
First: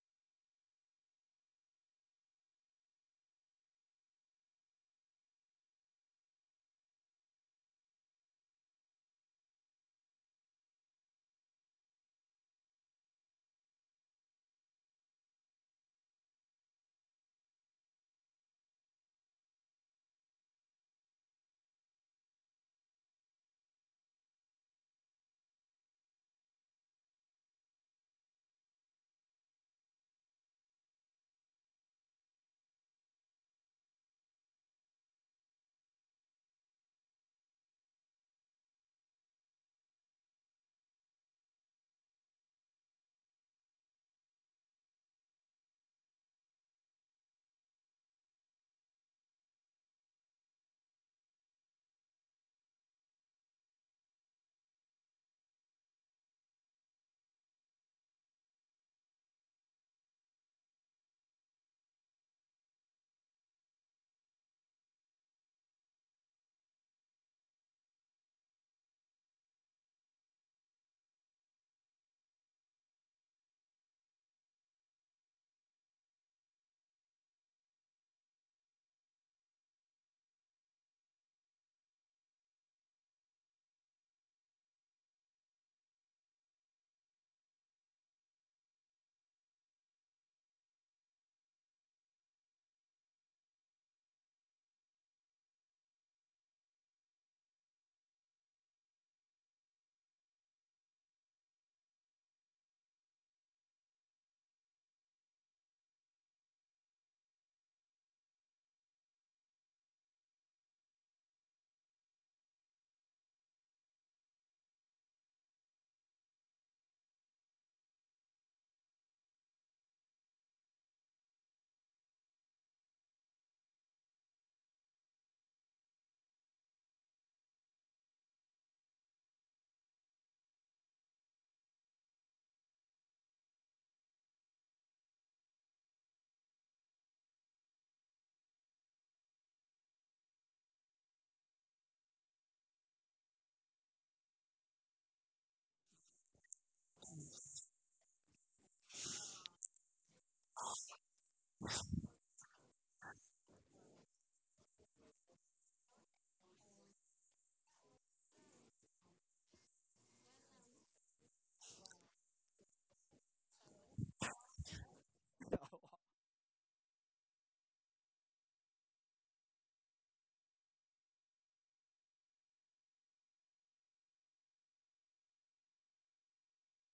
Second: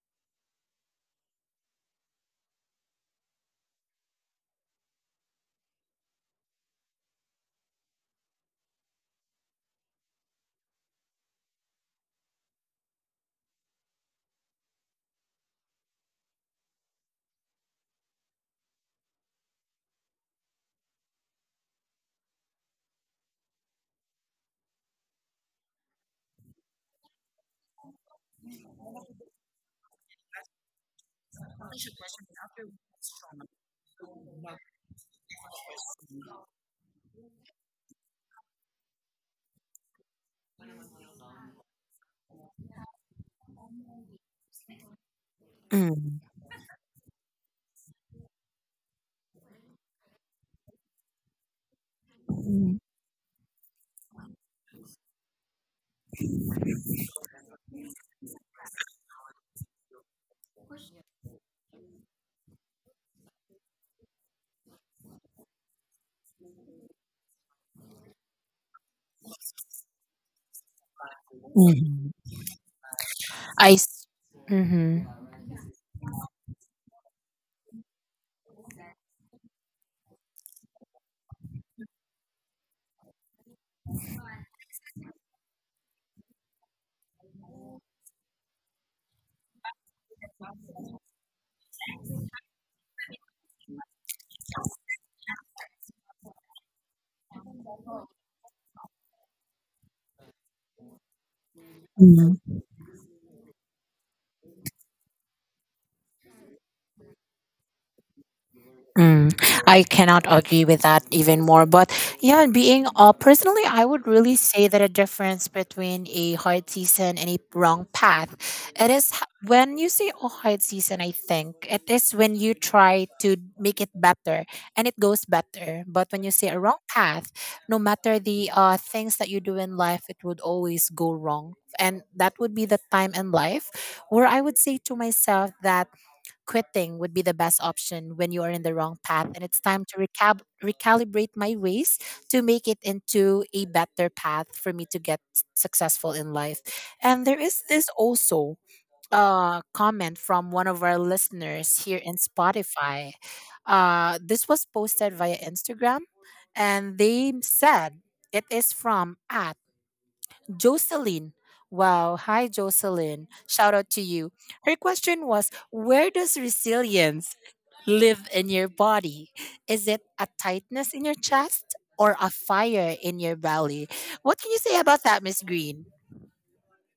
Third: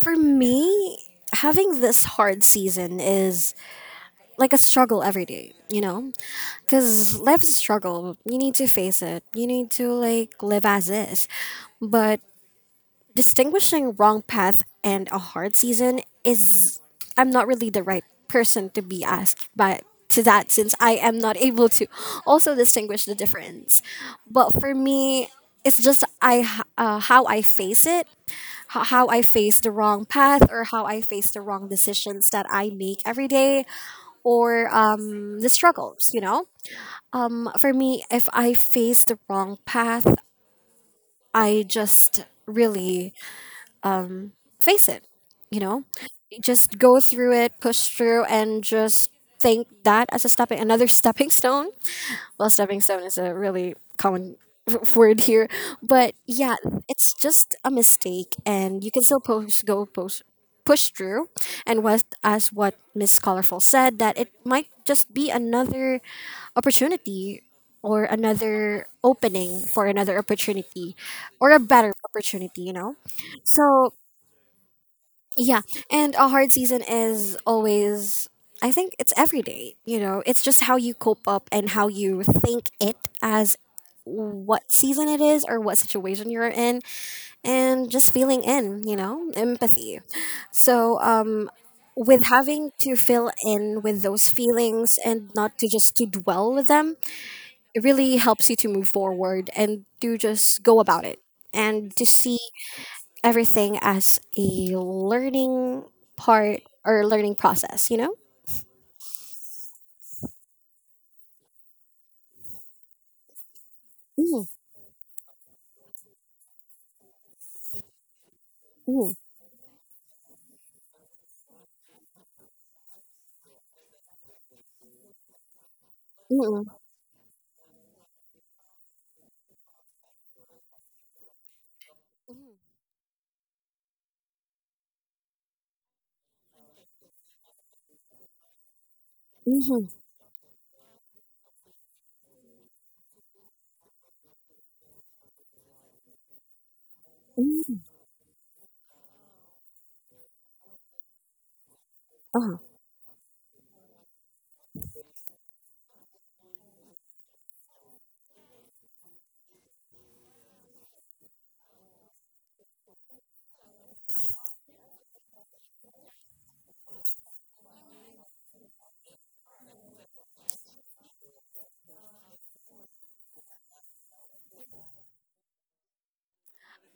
Speaker 2: for me, having this hard season is like a struggle every day, you know? Because life's a struggle. You need to face it. You need to like live as is. But distinguishing wrong path and a hard season is I'm not really the right person to be asked by to that, since I am not [LAUGHS] able to also distinguish the difference. But for me, it's just how I face it, how I face the wrong path or how I face the wrong decisions that I make every day or the struggles, you know? For me, if I face the wrong path, I just really face it, you know?
Speaker 3: Mm.
Speaker 2: Just go through it, push through, and just think that as another [LAUGHS] stepping stone. Well,
Speaker 3: Mhm.
Speaker 2: stepping stone is a really common [LAUGHS] word here. But yeah, it's just a mistake, and you can still push, go push, push through. And as what Miss Colorful said, that it might just be another opportunity or another opening for another opportunity or a better opportunity, you know?
Speaker 3: I.
Speaker 2: So
Speaker 3: s-
Speaker 2: yeah, and a hard season is always, I think, it's every day, you know. It's just how you cope up and how you think it as what season it is or what situation you're in, and just feeling in, empathy. So, with having to fill in with those feelings and not to just to dwell with them, it really helps you to move forward and to just go about it and to see
Speaker 3: Mhm.
Speaker 2: everything as a learning part or learning process, you know?
Speaker 3: Mm, I cannot agree with that even more. But yeah, being personally, I would really
Speaker 2: Mm,
Speaker 3: say that a difference between a hard season and a wrong path, it is
Speaker 2: mm,
Speaker 3: h- when you say oh hard season. I think it is when you try to make it better and it goes better. But when you say a
Speaker 2: mm,
Speaker 3: wrong path, no matter the things that you do in life, it would always go wrong. And that would be the time in life where I would say to myself that quitting would be the best option when you are in the wrong path and it's time
Speaker 2: mhm,
Speaker 3: to recalibrate my ways to make it into a better path for me to get successful in life and there is
Speaker 2: mm,
Speaker 3: this also comment from one of our listeners here in
Speaker 2: uh-huh.
Speaker 3: Spotify, this was posted via Instagram and they said it is from at Jocelyn. Wow, hi Jocelyn, shout out to you. Her question was, where does resilience live in your body? Is it a tightness in your chest or a fire in your belly? What can you say about that, Miss Green?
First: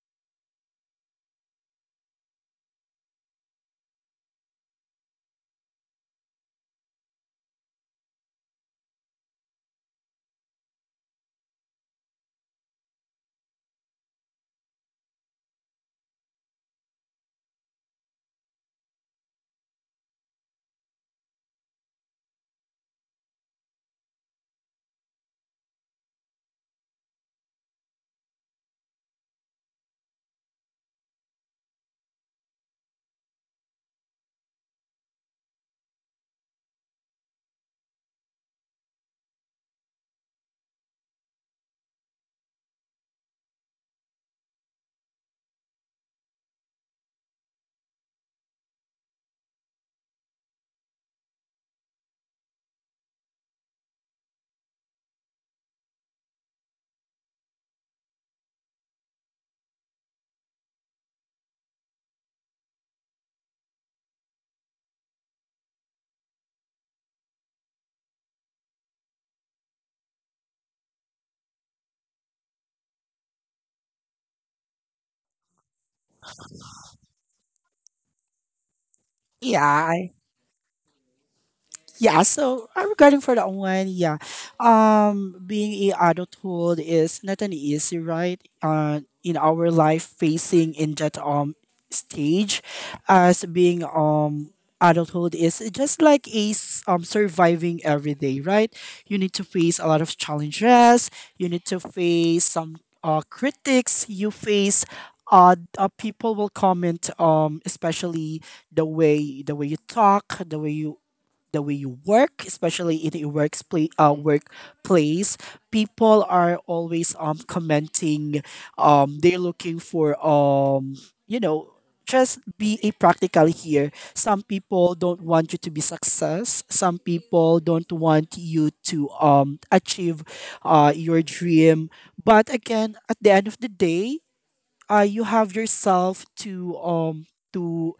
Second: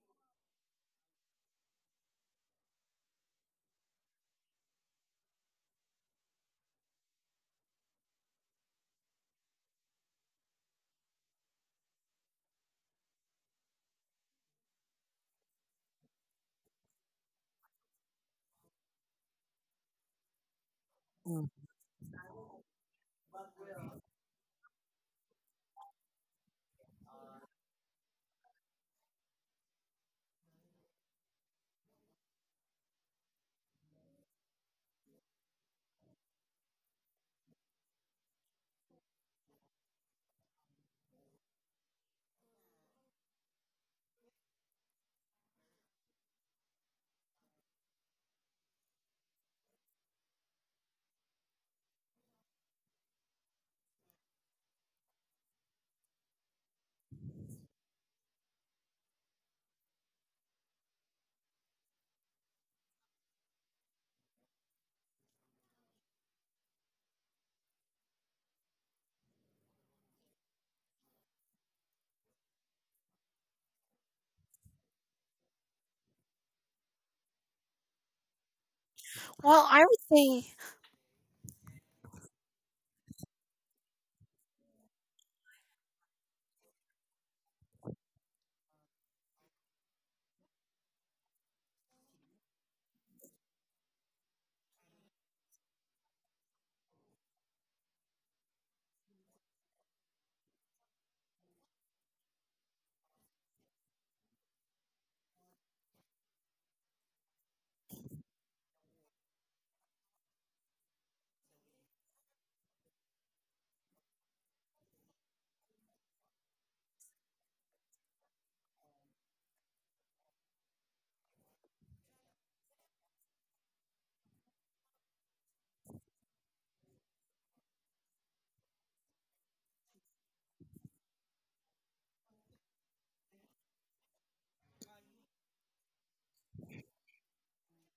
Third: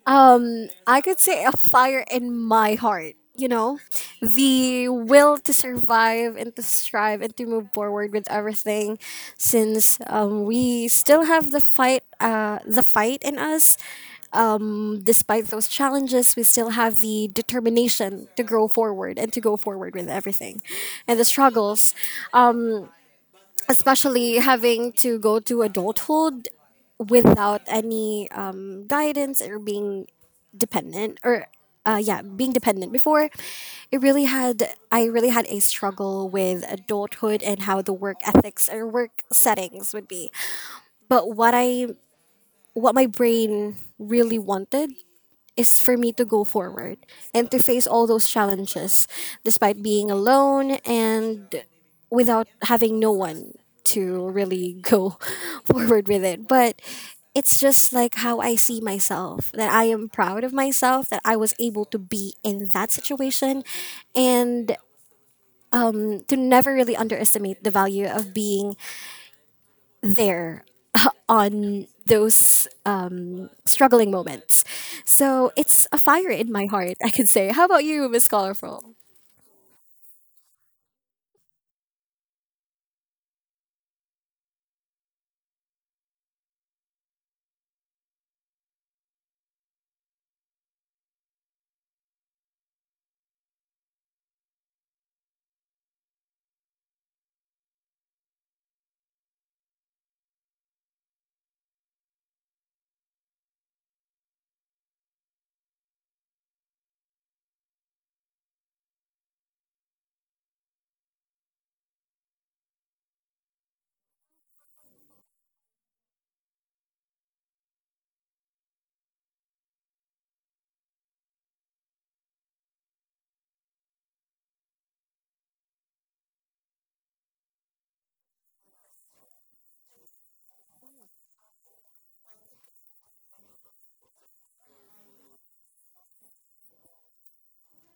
Speaker 2: I could say a fire in my heart, you know? The will to survive and to strive and to move forward with everything, since we still have the fight in us, despite those challenges. We still have the determination to grow forward and to go forward with everything. And the
Speaker 3: Mm.
Speaker 2: struggles, um, especially having to go to adulthood without any guidance or being dependent or yeah, being dependent before, it really had I really had a struggle with adulthood and how the work ethics or work settings would be. But what my brain really wanted is for me to go forward and to face all those challenges, despite being alone and without having no one to really go [LAUGHS] forward with it. But it's just like how I see myself that I am proud of myself that I was able to be in that situation and to never really underestimate the value of being there [LAUGHS] on those struggling moments. So it's a fire in my heart, I can say. How about you, Miss Colorful?
Speaker 3: Well, I would
Speaker 1: I
Speaker 3: say
Speaker 1: yeah, so regarding for the online, yeah, being a adulthood is not an easy, right? In our life, facing in that stage, as being adulthood is just like a surviving every day, right? You need to face a lot of challenges, you need to face some critics, you face people will comment, especially the way you talk, the way you, the way you work, especially in a workplace, people are always commenting, they're looking for you know, just be a practical here. Some people don't want you to be success. Some people don't want you to achieve your dream. But again, at the end of the day, you have yourself to to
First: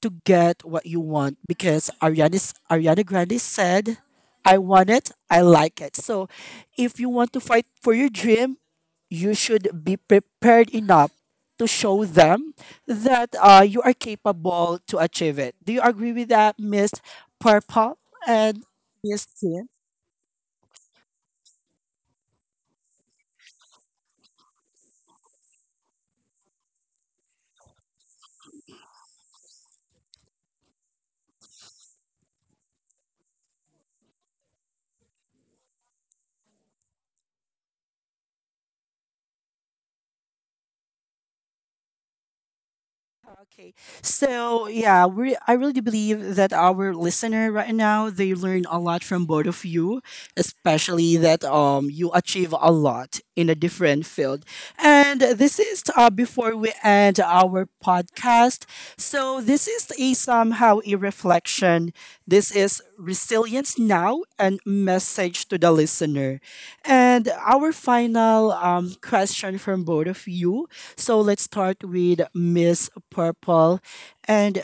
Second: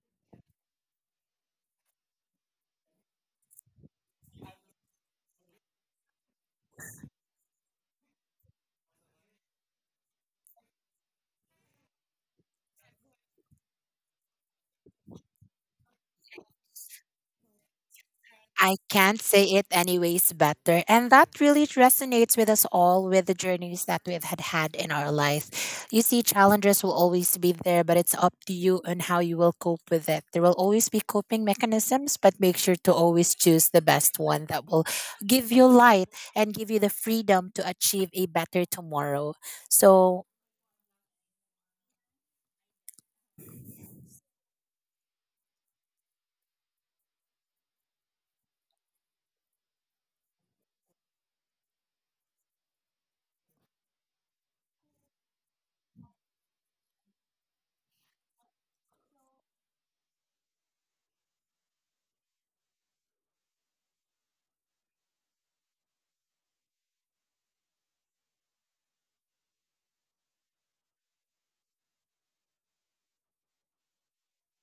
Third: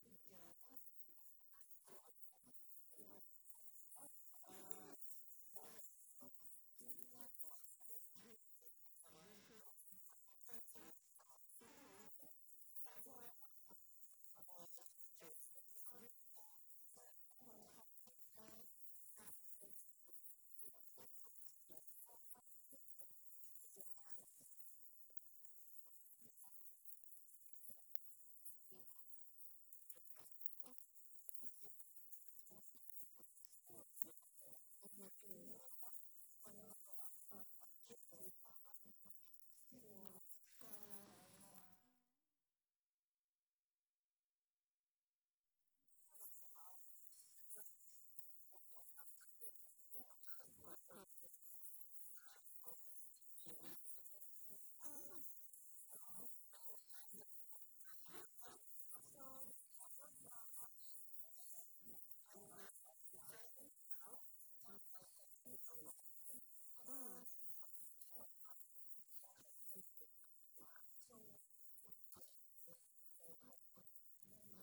Speaker 1: to get what you want, because Ariana Grande said, I want it, I like it. So if you want to fight for your dream, you should be prepared enough to show them that, you are capable to achieve it. Do you agree with that, Miss Purple and
Speaker 3: I can't
Speaker 1: Miss
Speaker 3: say
Speaker 1: T?
Speaker 3: it anyways better. And that really resonates with us all with the journeys that we've had in our life. You see, challenges will always be there, but it's up to you and how you will cope with it. There will always be coping mechanisms, but make sure to always choose the best one that will give you light and give you the freedom to achieve a better tomorrow. So
Speaker 1: Okay. So, yeah, we, I really believe that our listener right now, they learn a lot from both of you, especially that you achieve a lot in a different field. And this is, before we end our podcast. So, this is a somehow a reflection. This is resilience now and message to the listener. And our final question from both of you, so let's start with Miss Purple. And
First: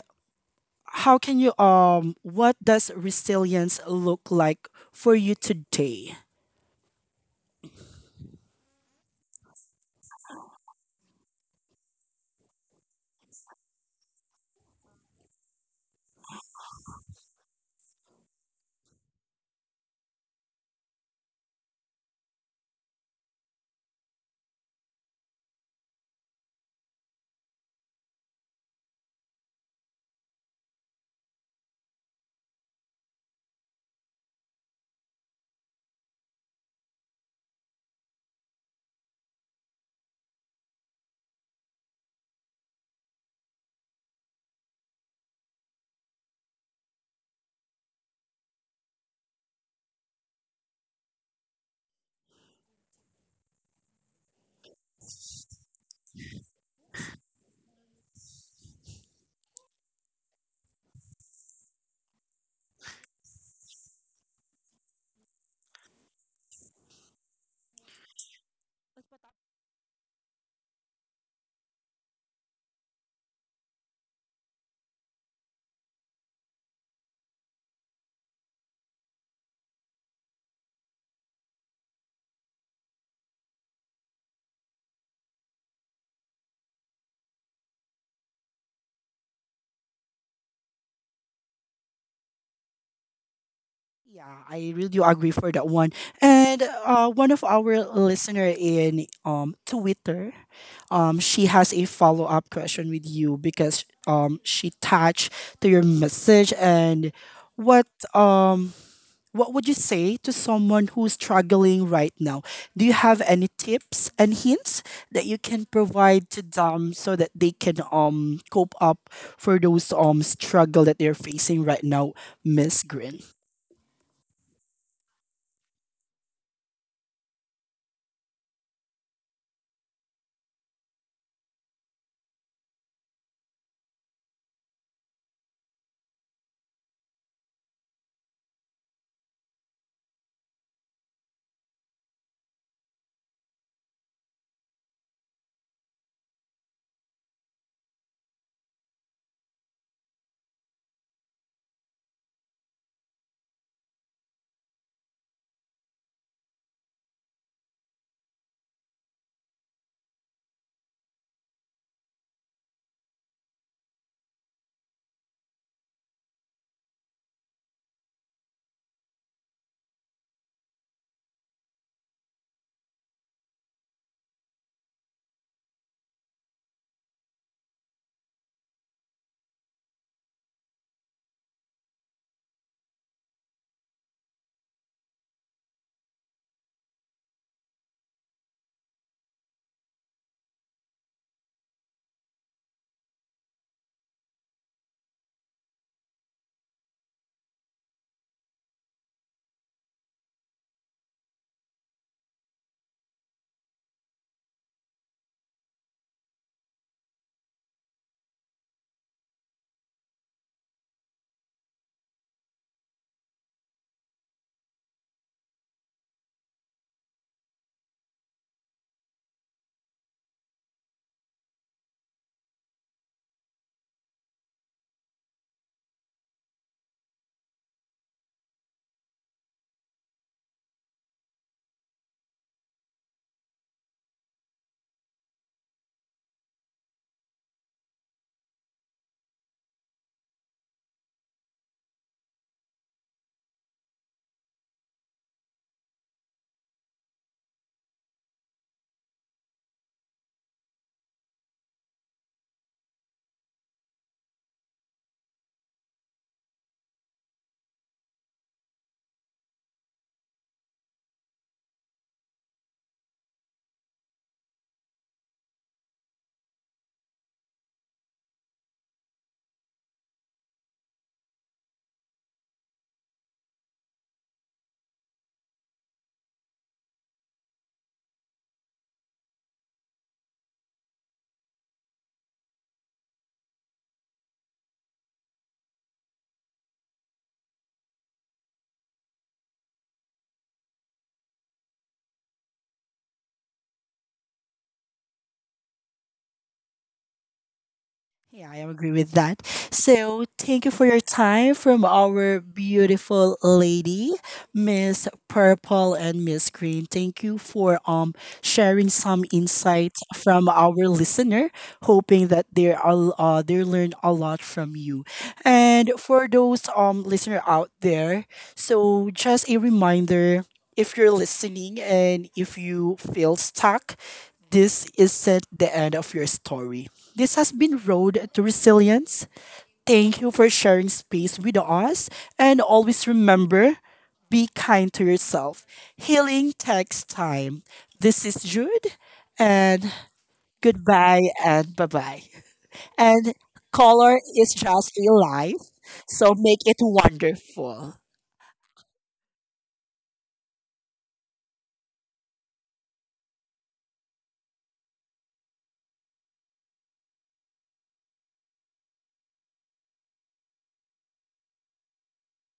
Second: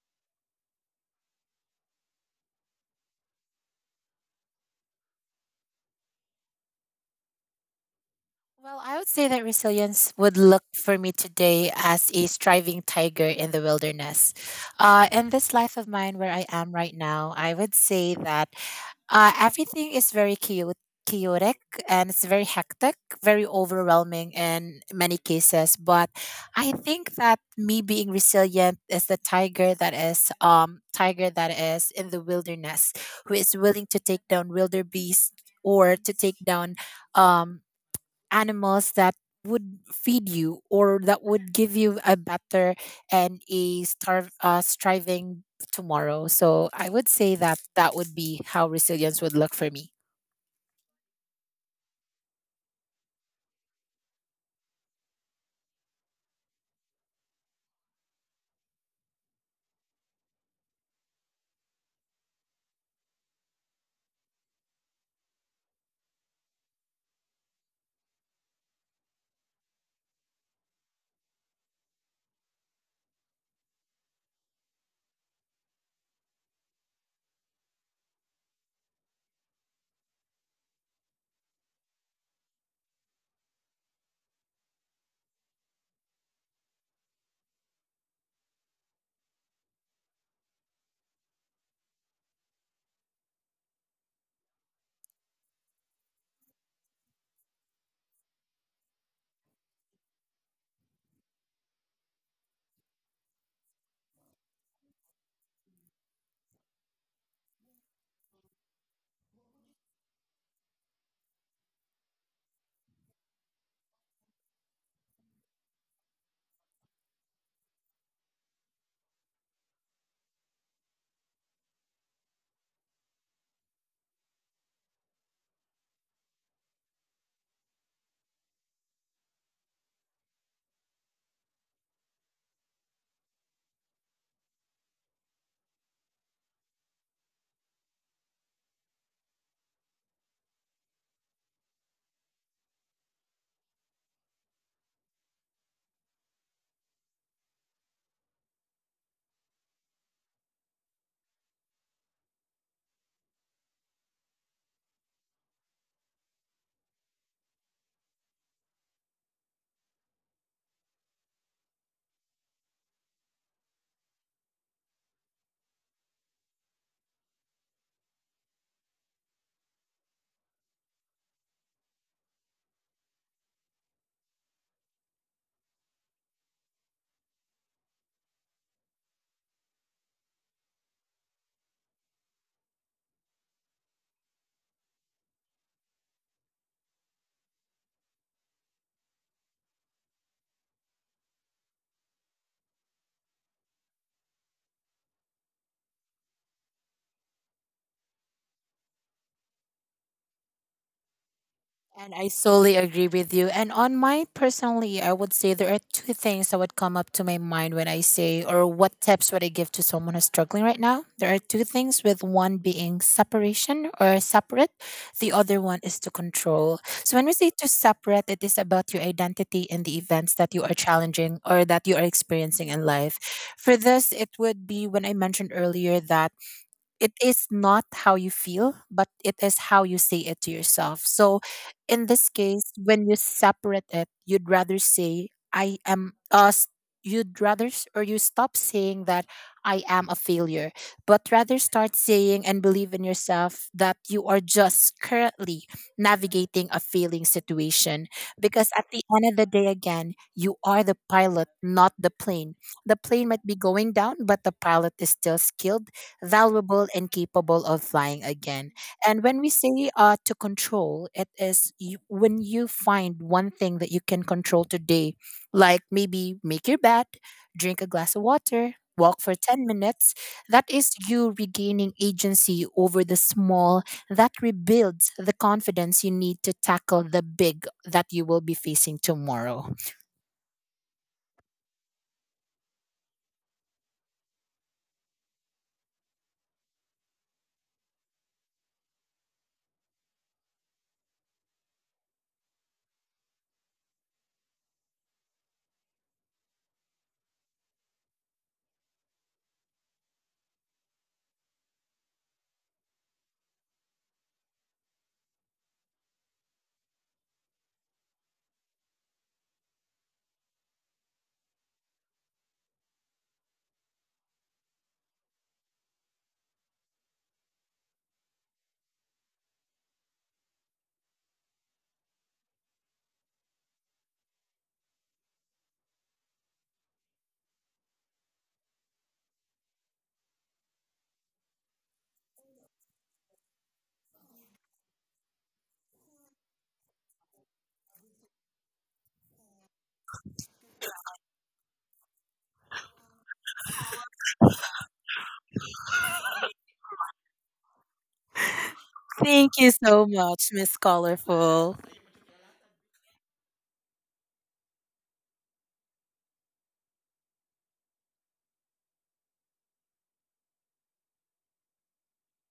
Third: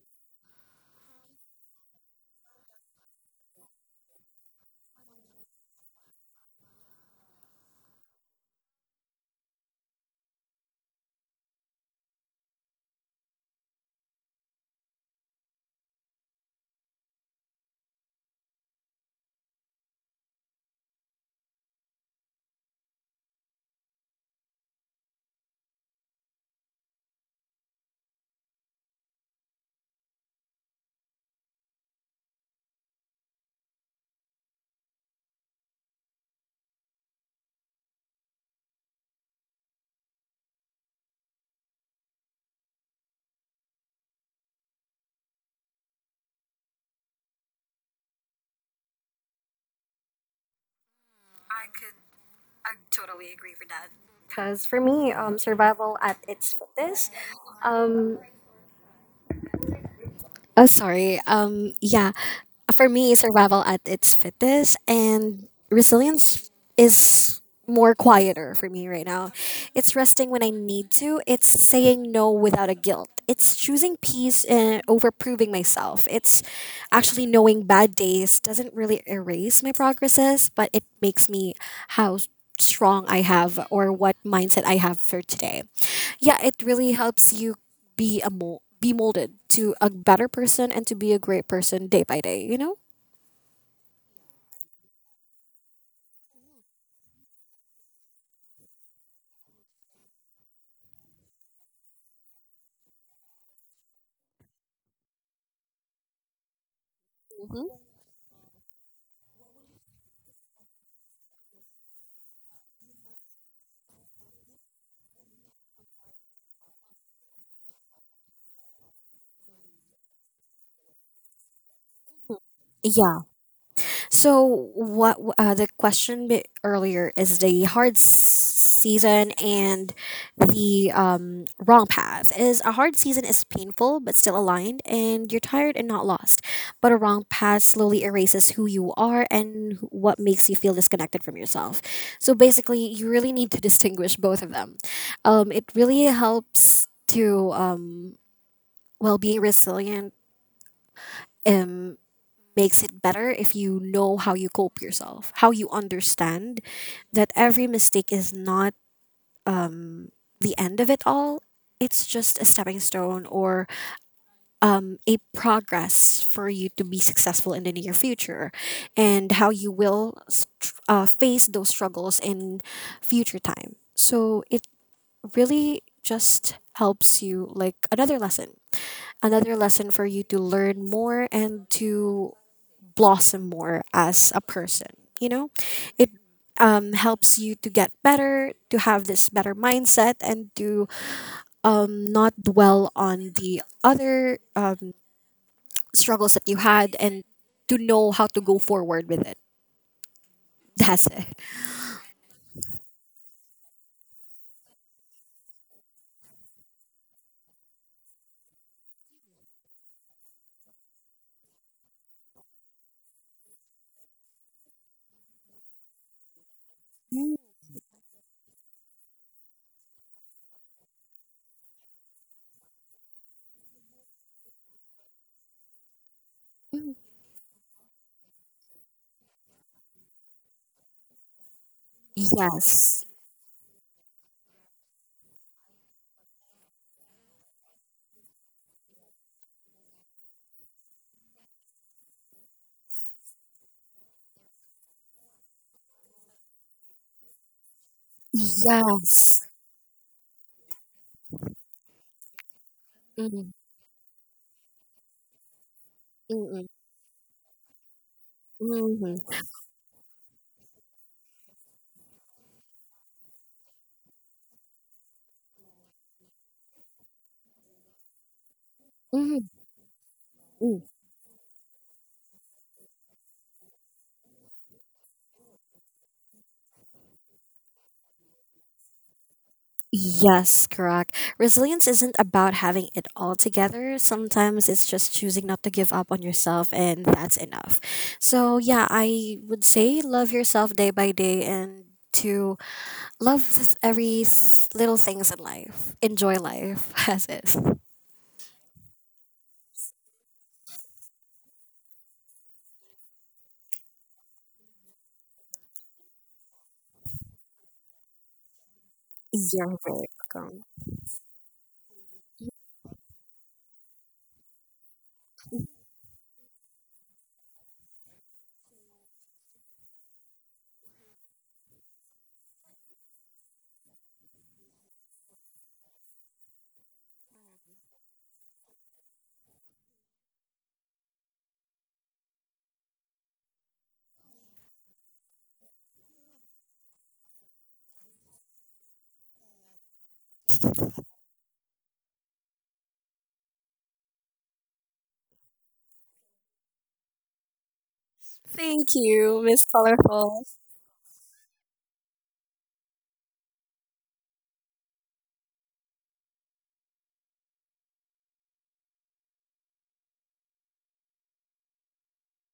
Speaker 1: how can you, what does resilience look like for you today?
Speaker 3: well, I would say that resilience would look for me today as a striving tiger in the wilderness. In this life of mine where I am right now, I would say that everything is very chaotic and it's very hectic, very overwhelming in many cases. But I think that me being resilient is the tiger that is in the wilderness who is willing to take down wilder beasts or to take down um animals that would feed you or that would give you a better and a striving tomorrow. So I would say that that would be how resilience would look for me.
Speaker 2: I could, I totally agree with that. Because for me, survival at its fittest. Oh, sorry. Yeah, for me, survival at its fittest and resilience is more quieter for me right now. It's resting when I need to. It's saying no without a guilt. It's choosing peace and over proving myself. It's actually knowing bad days doesn't really erase my progresses, but it makes me how strong I have or what mindset I have for today. Yeah, it really helps you be a mold, be molded to a better person and to be a great person day by day. You know?
Speaker 1: Yeah, I really do agree for that one. And one of our listener in Twitter, she has a follow up question with you, because she touched to your message, and
Speaker 2: Hmm.
Speaker 1: what um what would you say to someone who's struggling right now? Do you have any tips and hints that you can provide to them so that they can cope up for those struggle that they're facing right now, Miss Green?
Speaker 2: Yeah. So, what the question bit earlier is the hard season and the wrong path. Is a hard season is painful but still aligned, and you're tired and not lost. But a wrong path slowly erases who you are and what makes you feel disconnected from yourself. So basically, you really need to distinguish both of them. It really helps to well, being resilient. Um, makes it better if you know how you cope yourself, how you understand that every mistake is not the end of it all. It's just a stepping stone or a progress for you to be successful in the near future, and how you will face those struggles in future time. So it really just helps you like another lesson for you to learn more and to blossom more as a person, you know? It helps you to get better, to have this better mindset, and to not dwell on the other struggles that you had, and to know how to go forward with it. That's it.
Speaker 3: And I solely agree with you. And on my personally, I would say there are two things that would come up to my mind when I say, or what tips would I give to someone who's struggling right now? There are two things, with one being separation or separate, the other one is to control. So when we
Speaker 2: Mm,
Speaker 3: say to separate, it is about your identity and the events that you are challenging or that you are experiencing in life. For this, it would be when I mentioned earlier that
Speaker 2: mm.
Speaker 3: it is not how you feel, but it is how you say it to yourself. So in this case,
Speaker 2: Yes,
Speaker 3: when you separate it, you'd rather say, I am us. You'd rather, or you stop saying that I am a failure, but rather start saying and believe in yourself that you are just currently navigating a failing situation. Because at the end of the
Speaker 2: yes.
Speaker 3: day, again, you are the pilot, not the plane. The plane might
Speaker 2: Mm-hmm.
Speaker 3: be going down, but the pilot is still skilled,
Speaker 2: Mm-hmm.
Speaker 3: valuable and capable of flying again. And
Speaker 2: Mm-hmm.
Speaker 3: when we say to control, it is you, when you find one thing that you can control today, like maybe make your bed, drink a glass of water, walk for
Speaker 2: Mm-hmm.
Speaker 3: 10 minutes. That is you regaining agency over the small. That rebuilds the confidence you need to tackle the big that you will be facing tomorrow.
Speaker 2: Yes, correct. Resilience isn't about having it all together. Sometimes it's just choosing not to give up on yourself, and that's enough. So, yeah, I would say love yourself day by day and to love every little things in life. Enjoy life [LAUGHS] as is.
Speaker 1: Yeah, I agree with that. So, thank you for your time from our beautiful lady, Miss Purple and Miss Green. Thank you for sharing some
Speaker 2: You're
Speaker 1: insights
Speaker 2: very
Speaker 1: from
Speaker 2: welcome.
Speaker 1: our listener, hoping that they are, they learn a lot from you. And for those listener out there, so just a reminder, if you're listening and if you feel stuck, this isn't the end of your story. This has been Road to Resilience. Thank you for sharing space with us. And always remember, be kind to yourself. Healing takes time. This is Jude, and goodbye and bye bye. And color is just a life, so make it wonderful.
Speaker 2: Thank you,
Speaker 3: Thank
Speaker 2: Miss
Speaker 3: you so
Speaker 2: Colorful.
Speaker 3: much, Miss Colorful.